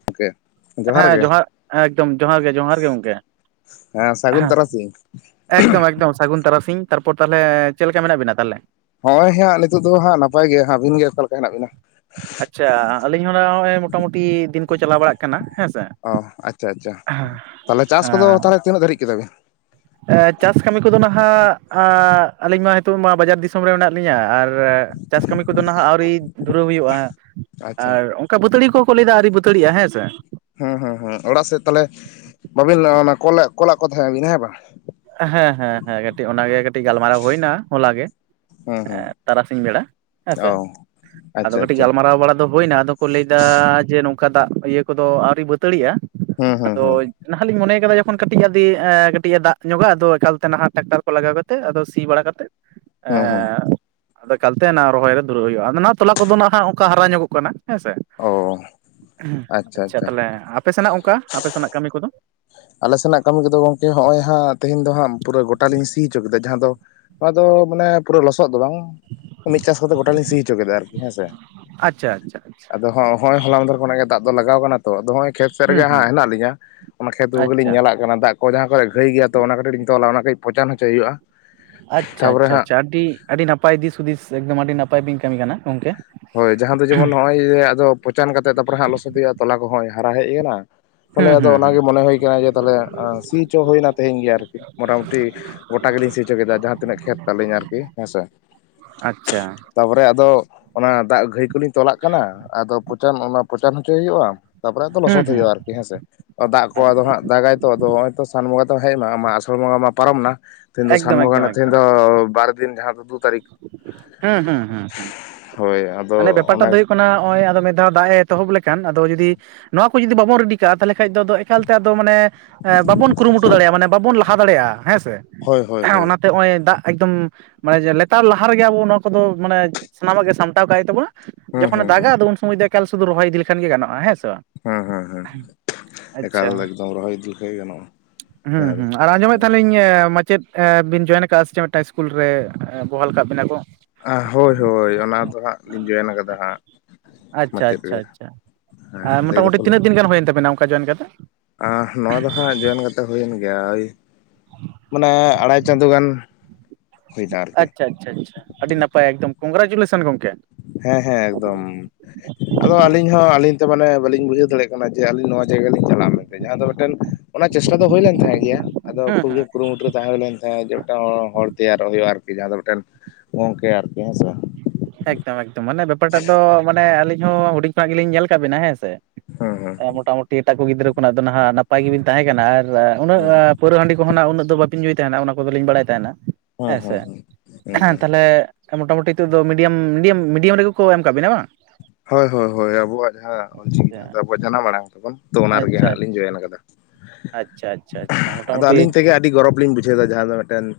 [unintelligible] ᱦᱮᱸ ᱡᱚᱦᱟᱨ ᱮᱠᱫᱚᱢ ᱡᱚᱦᱟᱨ ᱜᱮ ᱡᱚᱦᱟᱨ ᱜᱮ ᱜᱚᱝᱠᱮ ᱦᱮᱸ ᱥᱟᱹᱜᱩᱱ ᱛᱟᱨᱟᱥᱤᱧ ᱾ ᱮᱠᱫᱚᱢ ᱮᱠᱫᱚᱢ ᱥᱟᱹᱜᱩᱱ ᱛᱟᱨᱟᱥᱤᱧ ᱛᱟᱨᱯᱚᱨ ᱛᱟᱦᱚᱞᱮ ᱪᱮᱫ ᱞᱮᱠᱟ ᱢᱮᱱᱟᱜ ᱵᱤᱱᱟ ᱛᱟᱦᱚᱞᱮ? ᱦᱚᱜ-ᱚᱭ ᱦᱟᱸᱜ ᱱᱤᱛᱳᱜ ᱫᱚ ᱦᱟᱸᱜ ᱱᱟᱯᱟᱭ ᱜᱮ ᱾ ᱦᱟᱸᱜ ᱟᱹᱵᱤᱱ ᱜᱮ ᱚᱠᱟ ᱞᱮᱠᱟ ᱦᱮᱱᱟᱜ ᱵᱤᱱᱟ? ᱟᱪᱪᱷᱟ ᱟᱹᱞᱤᱧ ᱦᱚᱸ ᱱᱟᱜ ᱱᱚᱜᱼᱚᱭ ᱢᱚᱴᱟᱢᱩᱴᱤ ᱫᱤᱱ ᱠᱚ ᱪᱟᱞᱟᱣ ᱵᱟᱲᱟᱜ ᱠᱟᱱᱟ ᱦᱮᱸᱥᱮ ᱾ ᱚ ᱟᱪᱪᱷᱟ ᱟᱪᱪᱷᱟ, ᱛᱟᱦᱚᱞᱮ ᱪᱟᱥ ᱠᱚᱫᱚ ᱛᱟᱦᱚᱞᱮ ᱛᱤᱱᱟᱹᱜ ᱫᱷᱟᱹᱨᱤᱡ ᱠᱮᱫᱟ ᱵᱤᱱ? ᱮᱸ ᱪᱟᱥ ᱠᱟᱹᱢᱤ ᱠᱚᱫᱚ ᱱᱟᱦᱟᱜ ᱮᱸ ᱟᱹᱞᱤᱧ ᱢᱟ ᱱᱤᱛᱚᱜ ᱢᱟ ᱵᱟᱡᱟᱨ ᱫᱤᱥᱚᱢ ᱨᱮ ᱢᱮᱱᱟᱜ ᱞᱤᱧᱟᱹ ᱟᱨ ᱪᱟᱥ ᱠᱟᱹᱢᱤ ᱠᱚᱫᱚ ᱱᱟᱦᱟᱜ ᱟᱹᱣᱨᱤ ᱫᱷᱩᱨᱟᱹᱣ ᱦᱩᱭᱩᱜᱼᱟ ᱟᱪᱪᱷᱟ ᱟᱨ ᱚᱱᱠᱟ ᱵᱟᱹᱛᱟᱹᱲᱤ ᱠᱚᱦᱚᱸ ᱠᱚ ᱞᱟᱹᱭ ᱮᱫᱟ ᱟᱣᱨᱤ ᱵᱟᱹᱛᱟᱹᱲᱤᱜᱼᱟ ᱦᱮᱸ ᱥᱮ ᱾ ᱦᱩᱸ ᱦᱩᱸ ᱦᱩᱸ ᱚᱲᱟᱜ ᱥᱮᱫ ᱛᱟᱦᱚᱞᱮ ᱵᱟᱹᱵᱤᱱ ᱚᱱᱟ ᱠᱚᱞᱟ ᱠᱚᱞᱟᱫ ᱠᱚ ᱛᱟᱦᱮᱸᱜ ᱵᱤᱱ ᱦᱮᱸ ᱵᱟᱝ? ᱦᱮᱸ ᱦᱮᱸ ᱦᱮᱸ ᱠᱟᱹᱴᱤᱡ ᱚᱱᱟ ᱜᱮ ᱠᱟᱹᱴᱤᱡ ᱜᱟᱞᱢᱟᱨᱟᱣ ᱦᱩᱭ ᱱᱟ ᱦᱚᱞᱟ ᱜᱮ ᱾ ᱦᱩᱸ ᱦᱩᱸ ᱮᱸ ᱛᱟᱨᱟᱥᱤᱧ ᱵᱮᱲᱟ ᱚ ᱦᱮᱸᱥᱮ ᱟᱫᱚ ᱟᱪᱪᱷᱟ ᱠᱟᱹᱴᱤᱡ ᱟᱪᱪᱷᱟ ᱜᱟᱞᱢᱟᱨᱟᱣ ᱵᱟᱲᱟ ᱟᱫᱚ ᱦᱩᱭᱱᱟ ᱟᱫᱚ ᱠᱚ ᱞᱟᱹᱭ ᱮᱫᱟ ᱡᱮ ᱱᱚᱝᱠᱟ ᱫᱟᱜ ᱤᱭᱟᱹ ᱠᱚᱫᱚ ᱟᱹᱣᱨᱤ ᱵᱟᱹᱛᱟᱹᱲᱤᱜᱼᱟ ᱦᱩᱸ ᱾ ᱦᱩᱸ ᱟᱫᱚ ᱦᱩᱸ ᱱᱟᱦᱟᱜ ᱞᱤᱧ ᱢᱚᱱᱮ ᱠᱟᱫᱟ ᱡᱚᱠᱷᱚᱱ ᱠᱟᱹᱴᱤᱡ ᱟᱫᱤ ᱮᱸ ᱠᱟᱹᱴᱤᱡ ᱮ ᱫᱟᱜ ᱧᱚᱜᱟ ᱟᱫᱚ ᱮᱠᱟᱞᱛᱮ ᱱᱟᱦᱟᱜ ᱴᱨᱟᱠᱴᱟᱨ ᱠᱚ ᱞᱟᱜᱟᱣ ᱠᱟᱛᱮᱫ ᱟᱫᱚ ᱥᱤ ᱵᱟᱲᱟ ᱠᱟᱛᱮᱫ ᱦᱩᱸ ᱦᱩᱸ ᱮᱸ ᱟᱫᱚ ᱮᱠᱟᱞ ᱛᱮ ᱚᱱᱟ ᱨᱚᱦᱚᱭ ᱨᱮ ᱫᱩᱨᱟᱹᱣ ᱦᱩᱭᱩᱜᱼᱟ, ᱟᱫᱚ ᱱᱟᱜ ᱛᱚᱞᱟ ᱠᱚᱫᱚ ᱱᱟᱦᱟᱜ ᱚᱱᱠᱟ ᱦᱟᱨᱟ ᱧᱚᱜᱚᱜ ᱠᱟᱱᱟ ᱦᱮᱸ ᱥᱮ ᱚ ᱾ ᱟᱪᱪᱷᱟ ᱛᱟᱦᱞᱮ ᱟᱯᱮ ᱥᱮᱱᱟᱜ ᱚᱱᱠᱟ ᱟᱯᱮ ᱥᱮᱱᱟᱜ ᱠᱟᱹᱢᱤ ᱠᱚᱫᱚ? ᱟᱞᱮ ᱥᱮᱱᱟᱜ ᱠᱟᱹᱢᱤ ᱠᱚᱫᱚ ᱜᱚᱝᱠᱮ ᱦᱚᱜᱼᱚᱭ ᱦᱟᱸᱜ ᱛᱮᱦᱮᱧ ᱫᱚ ᱦᱟᱸᱜ ᱯᱩᱨᱟᱹ ᱜᱚᱴᱟᱞᱤᱧ ᱥᱤ ᱦᱚᱪᱚ ᱠᱮᱫᱟ ᱡᱟᱦᱟᱸ ᱫᱚ ᱱᱚᱣᱟ ᱫᱚ ᱢᱟᱱᱮ ᱯᱩᱨᱟᱹ ᱞᱚᱥᱚᱫ ᱫᱚ ᱵᱟᱝ ᱢᱤᱫ ᱪᱟᱥ ᱠᱟᱛᱮᱫ ᱜᱚᱴᱟ ᱞᱤᱧ ᱥᱤ ᱦᱚᱪᱚ ᱠᱮᱫᱟ ᱟᱨᱠᱤ ᱦᱮᱸᱥᱮ᱾ ᱟᱪᱪᱷᱟ ᱟᱪᱪᱷᱟ ᱟᱪᱪᱷᱟ᱾ ᱟᱫᱚ ᱦᱚᱸ ᱦᱚᱸᱜᱼᱚᱭ ᱦᱚᱞᱟᱝᱫᱚᱨ ᱠᱷᱚᱱᱟᱜ ᱜᱮ ᱫᱟᱜ ᱫᱚ ᱞᱟᱜᱟᱣ ᱠᱟᱱᱟ ᱛᱚ ᱟᱫᱚᱜᱚᱭ ᱠᱷᱮᱛ ᱥᱮᱫ ᱦᱩᱸ ᱨᱮᱜᱮ ᱦᱩᱸ ᱦᱟᱸᱜ ᱦᱮᱱᱟᱜᱞᱤᱧᱟ᱾ ᱠᱷᱮᱛ ᱠᱚᱜᱮ ᱞᱤᱧ ᱟᱪᱪᱷᱟ ᱧᱮᱞᱟ ᱠᱟᱱᱟ ᱫᱟᱜ ᱠᱚ ᱡᱟᱦᱟᱸ ᱠᱚᱨᱮ ᱜᱷᱟᱹᱭ ᱜᱮᱭᱟ ᱛᱚ ᱚᱱᱟ ᱠᱟᱹᱴᱤᱡ ᱞᱤᱧ ᱛᱚᱞᱟ ᱚᱱᱟ ᱠᱟᱹᱴᱤᱡ ᱯᱚᱪᱟᱱ ᱦᱚᱪᱚᱭ ᱦᱩᱭᱩᱜᱼᱟ᱾ ᱟᱪᱪᱷᱟ ᱛᱟᱯᱚᱨᱮ ᱦᱟᱸᱜ ᱟᱪᱪᱷᱟ ᱟᱹᱰᱤ ᱟᱹᱰᱤ ᱱᱟᱯᱟᱭ ᱫᱤᱥᱦᱩᱫᱤᱥ ᱮᱠᱫᱚᱢ ᱟᱹᱰᱤ ᱱᱟᱯᱟᱭ ᱵᱤᱱ ᱠᱟᱹᱢᱤ ᱠᱟᱱᱟ ᱜᱚᱝᱠᱮ᱾ ᱦᱳᱭ ᱡᱟᱦᱟᱸ ᱫᱚ ᱡᱮᱢᱚᱱ ᱱᱚᱜᱼᱚᱭ ᱟᱫᱚ ᱯᱚᱪᱟᱱ ᱠᱟᱛᱮᱜ ᱛᱟᱨᱯᱮ ᱦᱟᱸᱜ ᱞᱚᱥᱚᱫᱼᱟ ᱛᱚᱞᱟ ᱠᱚᱦᱚᱸᱭ ᱦᱟᱨᱟ ᱦᱮᱡ ᱮᱱᱟ᱾ ᱛᱟᱦᱞᱮ ᱦᱩᱸ ᱟᱫᱚ ᱦᱩᱸ ᱦᱩᱸ ᱚᱱᱟᱜᱮ ᱢᱚᱱᱮ ᱦᱩᱭ ᱠᱟᱱᱟ ᱡᱮ ᱛᱟᱦᱞᱮ ᱥᱤ ᱪᱚ ᱦᱩᱭᱱᱟ ᱛᱮᱦᱤᱧ ᱜᱮ ᱟᱨᱠᱤ ᱢᱚᱴᱟᱢᱩᱴᱤ᱾ ᱜᱚᱴᱟ ᱜᱮᱞᱤᱧ ᱥᱤᱪᱚ ᱠᱮᱫᱟ ᱡᱟᱦᱟᱸ ᱛᱤᱱᱟᱹᱜ ᱠᱷᱮᱛ ᱛᱟᱹᱞᱤᱧ ᱟᱨᱠᱤ ᱦᱮᱸ ᱥᱮ᱾ ᱟᱪᱪᱷᱟ᱾ ᱛᱟᱯᱚᱨᱮ ᱟᱫᱚ ᱚᱱᱟ ᱫᱟᱜ ᱜᱷᱟᱹᱭ ᱠᱚᱞᱤᱧ ᱛᱚᱞᱟᱜ ᱠᱟᱱᱟ ᱟᱫᱚ ᱯᱚᱪᱟᱱ ᱚᱱᱟ ᱯᱚᱪᱟᱱ ᱦᱚᱪᱚᱭ ᱦᱩᱭᱩᱜᱼᱟ᱾ ᱛᱟᱯᱚᱨᱮᱚ ᱦᱩᱸ ᱞᱚᱥᱚᱫ ᱦᱩᱸ ᱦᱩᱭᱩᱜᱼᱟ ᱟᱨᱠᱤ ᱦᱮᱸᱥᱮ ᱫᱟᱜ ᱠᱚ ᱟᱫᱚ ᱟᱪᱪᱷᱟ ᱦᱟᱸᱜ ᱫᱟᱜᱟᱭ᱾ ᱛᱚ ᱟᱫᱚ ᱱᱚᱜᱼᱚᱭ ᱛᱚ ᱥᱟᱱ ᱵᱚᱸᱜᱟ ᱫᱚ ᱦᱮᱡ ᱮᱱᱟ ᱟᱥᱟᱲ ᱵᱚᱸᱜᱟ ᱢᱟ ᱯᱟᱨᱚᱢ ᱮᱱᱟ ᱛᱮᱦᱮᱧ ᱫᱚ ᱥᱟᱱ ᱮᱠᱫᱚᱢ ᱵᱚᱸᱜᱟ ᱮᱠᱫᱚᱢ ᱨᱮᱱᱟᱜ ᱛᱮᱦᱮᱧ ᱫᱚ ᱵᱟᱨ ᱫᱤᱱ ᱡᱟᱦᱟᱸ ᱫᱚ ᱫᱩ ᱛᱟᱨᱤᱠ [unintelligible] ᱦᱮᱸ ᱦᱩ ᱦᱩᱸ ᱦᱳᱭ ᱟᱫᱚ ᱢᱟᱱᱮ ᱵᱮᱯᱟᱨᱴᱟ ᱚᱱᱟ ᱫᱚ ᱦᱩᱭᱩᱜ ᱠᱟᱱᱟ ᱱᱚᱜᱼᱚᱭ ᱟᱫᱚ ᱢᱤᱫ ᱫᱷᱟᱣ ᱫᱟᱜ ᱮ ᱮᱛᱚᱦᱚᱵ ᱞᱮᱠᱷᱟᱱ ᱟᱫᱚ ᱡᱩᱫᱤ ᱱᱚᱣᱟ ᱠᱚ ᱡᱩᱫᱤ ᱵᱟᱵᱚ ᱨᱮᱰᱤ ᱠᱟᱜᱼᱟ, ᱛᱟᱦᱚᱞᱮ ᱠᱷᱟᱱ ᱫᱚ ᱫᱚ ᱮᱠᱟᱞᱛᱮ ᱟᱫᱚ ᱢᱟᱱᱮ ᱵᱟᱵᱚᱱ ᱠᱩᱨᱩᱢᱩᱴᱩ ᱫᱟᱲᱮᱭᱟᱜᱼᱟ ᱢᱟᱱᱮ ᱵᱟᱵᱚᱱ ᱞᱟᱦᱟ ᱫᱟᱲᱮᱭᱟᱜᱼᱟ ᱦᱮᱸ ᱥᱮ᱾ ᱦᱳᱭ ᱦᱳᱭ ᱦᱳᱭ᱾ ᱡᱟᱛᱮ ᱱᱚᱜᱼᱚᱭ ᱫᱟᱜ ᱮᱠᱫᱚᱢ ᱢᱟᱱᱮ ᱡᱮ ᱞᱮᱛᱟᱲ ᱞᱟᱦᱟ ᱨᱮᱜᱮ ᱟᱵᱚ ᱱᱚᱣᱟ ᱠᱚᱫᱚ ᱢᱟᱱᱮ ᱥᱟᱱᱟᱢᱟᱜ ᱜᱮ ᱥᱟᱢᱴᱟᱣ ᱠᱟᱜ ᱛᱟᱵᱚᱱᱟ ᱦᱩᱸ ᱡᱚᱠᱷᱚᱱᱮ ᱦᱩᱸ ᱦᱩᱸ ᱫᱟᱜᱼᱟ ᱩᱱ ᱥᱚᱢᱚᱭ ᱫᱚ ᱮᱠᱟᱞ ᱥᱩᱫᱩ ᱨᱚᱦᱚᱭ ᱤᱫᱤ ᱞᱮᱠᱷᱟᱱ ᱜᱟᱱᱚᱜᱼᱟ ᱦᱮᱸᱥᱮ ᱵᱟᱝ᱾ ᱦᱮᱸ ᱦᱮᱸ ᱦᱮᱸ ᱮᱠᱟᱞ ᱟᱪᱪᱷᱟ ᱫᱚ ᱮᱠᱫᱚᱢ ᱨᱚᱦᱚᱭ ᱤᱫᱤ ᱜᱮ ᱜᱟᱱᱚᱜ ᱟ ᱾ ᱛᱟᱦᱚᱞᱤᱧ ᱢᱟᱪᱮᱫ ᱵᱤᱱ ᱡᱚᱭᱮᱱ ᱟᱠᱟᱜᱼᱟ ᱥᱮᱫ ᱢᱤᱫᱴᱟᱝ ᱤᱥᱠᱩᱞ [unintelligible] ᱨᱮ ᱵᱚᱦᱟᱞ ᱟᱠᱟᱫ ᱵᱤᱱᱟ ᱠᱚ? ᱦᱳᱭ ᱦᱳᱭ ᱚᱱᱟ ᱫᱚ ᱦᱟᱸᱜ ᱞᱤᱧ ᱡᱚᱭᱮᱱ ᱠᱟᱫᱟ ᱦᱟᱸᱜ᱾ ᱟᱪᱪᱷᱟ ᱢᱟᱪᱮᱫ ᱟᱪᱪᱷᱟ ᱨᱮ ᱟᱪᱪᱷᱟ ᱦᱮᱸ ᱞᱟᱹᱭ ᱢᱚᱴᱟᱢᱩᱴᱤ ᱛᱤᱱᱟᱹᱜ ᱫᱤᱱ ᱜᱟᱱ ᱦᱩᱭᱮᱱ ᱛᱟᱵᱮᱱᱟ? ᱚᱠᱟ ᱡᱚᱭᱮᱱ ᱠᱟᱛᱮ? ᱟᱸ ᱱᱚᱣᱟ ᱫᱚ ᱦᱟᱸᱜ ᱡᱚᱭᱚᱱ ᱠᱟᱛᱮᱫ ᱦᱩᱭᱮᱱ ᱜᱮᱭᱟ ᱳᱭ ᱢᱟᱱᱮ ᱟᱲᱟᱭ ᱪᱟᱸᱫᱳ ᱜᱟᱱ᱾ ᱦᱩᱭᱱᱟ ᱟᱨᱠᱤ ᱟᱪᱪᱷᱟ ᱟᱪᱪᱷᱟ ᱟᱪᱷᱟ ᱟᱹᱰᱤ ᱱᱟᱯᱟᱭ ᱮᱠᱫᱚᱢ ᱠᱚᱝᱜᱽᱨᱟᱪᱩᱞᱮᱥᱚᱱ [unintelligible] ᱜᱚᱝᱠᱮ ᱦᱮᱸ ᱦᱮᱸ ᱮᱠᱫᱚᱢ᱾ ᱟᱫᱚ ᱟᱹᱞᱤᱧ ᱦᱚᱸ ᱟᱹᱞᱤᱧ ᱛᱮ ᱢᱟᱱᱮ ᱵᱟᱹᱞᱤᱧ ᱵᱩᱡᱷᱟᱹᱣ ᱫᱟᱲᱮᱭᱟᱜ ᱠᱟᱱᱟ ᱡᱮ ᱟᱹᱞᱤᱧ ᱱᱚᱣᱟ ᱡᱟᱭᱜᱟ ᱞᱤᱧ ᱪᱟᱞᱟᱜᱼᱟ ᱢᱮᱱᱛᱮ ᱡᱟᱦᱟᱸ ᱫᱚ ᱢᱤᱫᱴᱮᱱ ᱚᱱᱟ ᱪᱮᱥᱴᱟ ᱫᱚ ᱦᱩᱭ ᱞᱮᱱ ᱛᱟᱦᱮᱸ ᱜᱮᱭᱟ ᱟᱫᱚ ᱦᱮᱸ ᱠᱷᱩᱵ ᱠᱩᱨᱩᱢᱩᱴ ᱨᱮ ᱛᱟᱦᱮᱸ ᱦᱳᱭ ᱞᱮᱱ ᱛᱟᱦᱮᱸ ᱡᱮ ᱢᱤᱫᱴᱟᱝ ᱦᱚᱲ ᱛᱮᱭᱟᱨᱚᱜ ᱦᱩᱭᱩᱜᱼᱟ ᱟᱨᱠᱤ ᱡᱟᱦᱟᱸ ᱫᱚ ᱢᱤᱫᱴᱮᱱ ᱜᱚᱝᱠᱮ ᱟᱨᱠᱤ ᱦᱮᱸ ᱥᱮ ᱵᱟᱝ᱾ ᱮᱠᱫᱚᱢ ᱮᱠᱫᱚᱢ ᱢᱟᱱᱮ ᱵᱮᱯᱟᱨ ᱴᱟᱜ ᱫᱚ ᱢᱟᱱᱮ ᱟᱹᱞᱤᱧ ᱦᱚᱸ ᱦᱩᱰᱤᱧ ᱠᱷᱚᱱᱟᱜ ᱜᱮᱞᱤᱧ ᱧᱮᱞ ᱟᱠᱟᱫ ᱵᱤᱱᱟ ᱦᱮᱸ ᱥᱮ᱾ ᱦᱮᱸ ᱦᱮᱸ ᱢᱚᱴᱟᱢᱩᱴᱤ ᱮᱴᱟᱜ ᱠᱚ ᱜᱤᱫᱽᱨᱟᱹ ᱠᱷᱚᱱᱟᱜ ᱫᱚ ᱱᱟᱦᱜ ᱱᱟᱯᱟᱭ ᱜᱮᱵᱤᱱ ᱛᱟᱦᱮᱸᱠᱟᱱᱟ ᱟᱨ ᱩᱱᱟᱹᱜ ᱯᱟᱹᱣᱟᱹ ᱦᱟᱺᱰᱤ ᱠᱚᱦᱚᱱᱟᱜ ᱩᱱᱟᱹᱜ ᱫᱚ ᱵᱟᱵᱤᱱ ᱧᱩᱭ ᱛᱟᱦᱮᱱᱟ ᱚᱱᱟ ᱠᱚᱫᱚᱞᱤᱧ ᱵᱟᱲᱟᱭ ᱛᱟᱦᱮᱱᱟ ᱦᱮᱸ ᱦᱮᱸᱥᱮ ᱦᱮᱸ ᱦᱮᱸ ᱦᱮᱸ ᱦᱮᱸ ᱛᱟᱦᱚᱞᱮ ᱢᱚᱴᱟᱢᱩᱴᱤ ᱱᱤᱛᱚᱜ ᱫᱚ ᱢᱤᱰᱤᱭᱟᱢ ᱢᱤᱰᱤᱭᱟᱢ ᱢᱤᱰᱤᱭᱟᱢ ᱨᱮᱜᱮ ᱠᱚ ᱮᱢ ᱠᱟᱜ ᱵᱤᱱᱟ ᱵᱟᱝ? ᱦᱳᱭ ᱦᱳᱭ ᱦᱳᱭ ᱟᱵᱚᱣᱟᱜ ᱡᱟᱦᱟᱸ ᱚᱞᱪᱤᱠᱤ ᱡᱟᱦᱟᱸ ᱟᱵᱚ ᱡᱟᱱᱟᱢ ᱢᱲᱟᱝ ᱛᱟᱵᱚᱱ ᱛᱚ ᱚᱱᱟ ᱨᱮᱜᱮ ᱟᱪᱪᱷᱟ ᱟᱪᱪᱷᱟ ᱦᱟᱸᱜ ᱞᱤᱧ ᱡᱚᱭᱮᱱ ᱟᱠᱟᱫᱟ᱾ ᱟᱪᱪᱷᱟ ᱟᱪᱪᱷᱟ ᱟᱪᱪᱷᱟ ᱟᱫᱚ ᱢᱚᱴᱟᱢᱩᱴᱤ ᱟᱹᱞᱤᱧ ᱛᱮᱜᱮ ᱟᱹᱰᱤ ᱜᱚᱨᱚᱵ ᱞᱤᱧ ᱵᱩᱡᱷᱟᱹᱣ ᱫᱟ ᱡᱟᱦᱟᱸ ᱫᱚ ᱢᱤᱫᱴᱮᱱ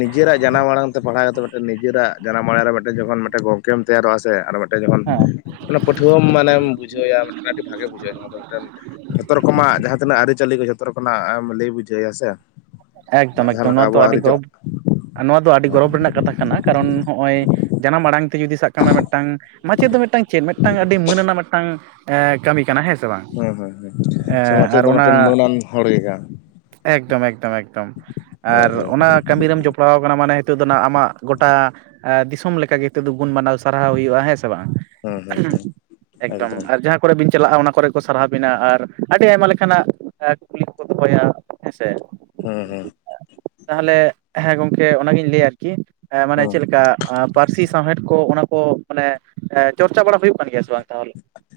ᱱᱤᱡᱮᱨᱟᱜ ᱡᱟᱱᱟᱢ ᱟᱲᱟᱝ ᱛᱮ ᱯᱟᱲᱦᱟᱣ ᱠᱟᱛᱮ ᱢᱤᱫᱮᱱ ᱱᱤᱡᱮᱨᱟᱜ ᱡᱟᱱᱟᱢ ᱟᱲᱟᱝ ᱨᱮ ᱢᱤᱫᱴᱮᱱ ᱡᱚᱠᱷᱚᱱ ᱢᱤᱫᱮᱱ ᱜᱚᱝᱠᱮᱢ ᱛᱮᱭᱟᱨᱚᱜ-ᱟ ᱥᱮ ᱟᱨ ᱢᱤᱫᱮᱴᱮᱱ ᱡᱚᱠᱷᱚᱱ ᱦᱮᱸ, ᱚᱱᱟ ᱯᱟᱹᱴᱷᱩᱹᱭᱟ ᱢᱟᱱᱮᱢ ᱵᱩᱡᱷᱟᱹᱣᱟᱭᱟ ᱢᱮᱫᱴᱮᱱ ᱟᱹᱰᱤ ᱵᱷᱟᱜᱮ ᱵᱩᱡᱷᱟᱹᱼᱟ ᱡᱟᱦᱟᱸ ᱫᱚ ᱢᱤᱫᱴᱮᱱ ᱡᱷᱚᱛᱚ ᱨᱚᱠᱚᱢᱟᱜ ᱡᱟᱦᱟᱸ ᱛᱤᱱᱟᱹᱜ ᱟᱹᱨᱤ ᱪᱟᱹᱞᱤ ᱠᱚ ᱡᱷᱚᱛᱚ ᱨᱚᱠᱚᱱᱟᱜ ᱮᱢ ᱞᱟᱹᱭ ᱵᱩᱡᱷᱟᱹᱣ ᱣᱟᱭᱟ ᱥᱮ᱾ ᱮᱠᱫᱚᱢ ᱡᱟᱦᱟᱸ ᱮᱠᱫᱚᱢ ᱞᱮᱠᱟ ᱱᱚᱣᱟ ᱫᱚ ᱟᱵᱚᱣᱟᱜ ᱟᱹᱰᱤ ᱟᱹᱨᱤᱪᱟᱹ ᱜᱚᱨᱚᱵᱽ, ᱱᱚᱣᱟ ᱫᱚ ᱟᱹᱰᱤ ᱜᱚᱨᱚᱵᱽ ᱨᱮᱱᱟᱜ ᱠᱟᱛᱷᱟ ᱠᱟᱱᱟ ᱠᱟᱨᱚᱱ ᱦᱚᱸᱜᱼᱚᱭ ᱡᱟᱱᱟᱢ ᱟᱲᱟᱝ ᱛᱮ ᱡᱩᱫᱤ ᱥᱟᱜ ᱠᱟᱜ ᱢᱮ ᱢᱮᱫᱴᱟᱝ ᱢᱟᱪᱮᱫ ᱫᱚ ᱢᱮᱫᱴᱟᱝ ᱪᱮᱫ ᱢᱮᱫᱴᱟᱝ ᱟᱹᱰᱤ ᱢᱟᱹᱱ ᱟᱱᱟᱜ ᱢᱮᱫᱴᱟᱝ ᱮᱸ ᱠᱟᱹᱢᱤ ᱠᱟᱱᱟ ᱦᱮᱸ- ᱥᱮ ᱵᱟᱝ, ᱦᱮᱸ ᱦᱮᱸ ᱥᱮ ᱮᱸ ᱢᱟᱪᱮᱫ ᱟᱨ ᱫᱚ ᱚᱱᱟ ᱢᱤᱫᱴᱮᱱ ᱢᱟᱹᱱᱟᱱ ᱦᱚᱲ ᱜᱮ ᱠᱟᱱ ᱮᱠᱫᱚᱢ ᱮᱠᱫᱚᱢ ᱮᱠ- ᱦᱳᱭ ᱟᱨ ᱦᱳᱭ ᱚᱱᱟ ᱠᱟᱹᱢᱤ ᱨᱮᱢ ᱡᱚᱯᱲᱟᱣ ᱠᱟᱱᱟ ᱢᱟᱱᱮ ᱦᱤᱛᱳᱜ ᱫᱚ ᱱᱷᱟᱸᱜ ᱟᱢᱟᱜ ᱜᱚᱴᱟ ᱟᱨ ᱫᱤᱥᱚᱢ ᱞᱮᱠᱟᱜᱮ ᱦᱤᱛᱚᱜ ᱫᱚ ᱜᱩᱱ ᱢᱟᱱᱟᱣ ᱥᱟᱨᱦᱟᱣ ᱦᱩᱭᱩᱜᱼᱟ, ᱦᱮᱸ ᱥᱮ ᱵᱟᱝ? ᱦᱮᱸ ᱦᱮᱸ ᱦᱮᱸ [unintelligible] ᱮᱠᱫᱚᱢ ᱟᱨ ᱡᱟᱦᱟᱸ ᱠᱚᱨᱮ ᱵᱤᱱ ᱪᱟᱞᱟᱜᱼᱟ, ᱚᱱᱟ ᱠᱚᱨᱮ ᱠᱚ ᱥᱟᱨᱦᱟᱣ ᱵᱤᱱᱟ ᱟᱨ ᱟᱹᱰᱤ ᱟᱭᱢᱟ ᱞᱮᱠᱟᱱᱟᱜ ᱮᱸ ᱠᱩᱠᱞᱤ ᱠᱚᱠᱚ ᱫᱚᱦᱚᱭᱟ, ᱦᱮᱸ ᱥᱮ᱾ ᱦᱩᱸ ᱦᱩᱸ᱾ ᱛᱟᱦᱮᱞᱮᱜ ᱦᱮᱸ ᱜᱚᱝᱠᱮ ᱚᱱᱟᱜᱤᱧ ᱞᱟᱹᱭᱼᱟ ᱟᱨᱠᱤ ᱮᱸ ᱢᱟᱱᱮ ᱦᱮᱸ ᱪᱮᱫ ᱞᱮᱠᱟ ᱯᱟᱹᱨᱥᱤ ᱥᱟᱶᱦᱮᱫ ᱠᱚ ᱚᱱᱟ ᱠᱚ ᱢᱟᱱᱮ ᱮᱸ ᱪᱚᱨᱪᱟ ᱵᱟᱲᱟ ᱦᱩᱭᱩᱜ ᱠᱟᱱ ᱜᱮᱭᱟ ᱥᱮ ᱵᱟᱝ ᱛᱟᱦᱚᱞᱮ?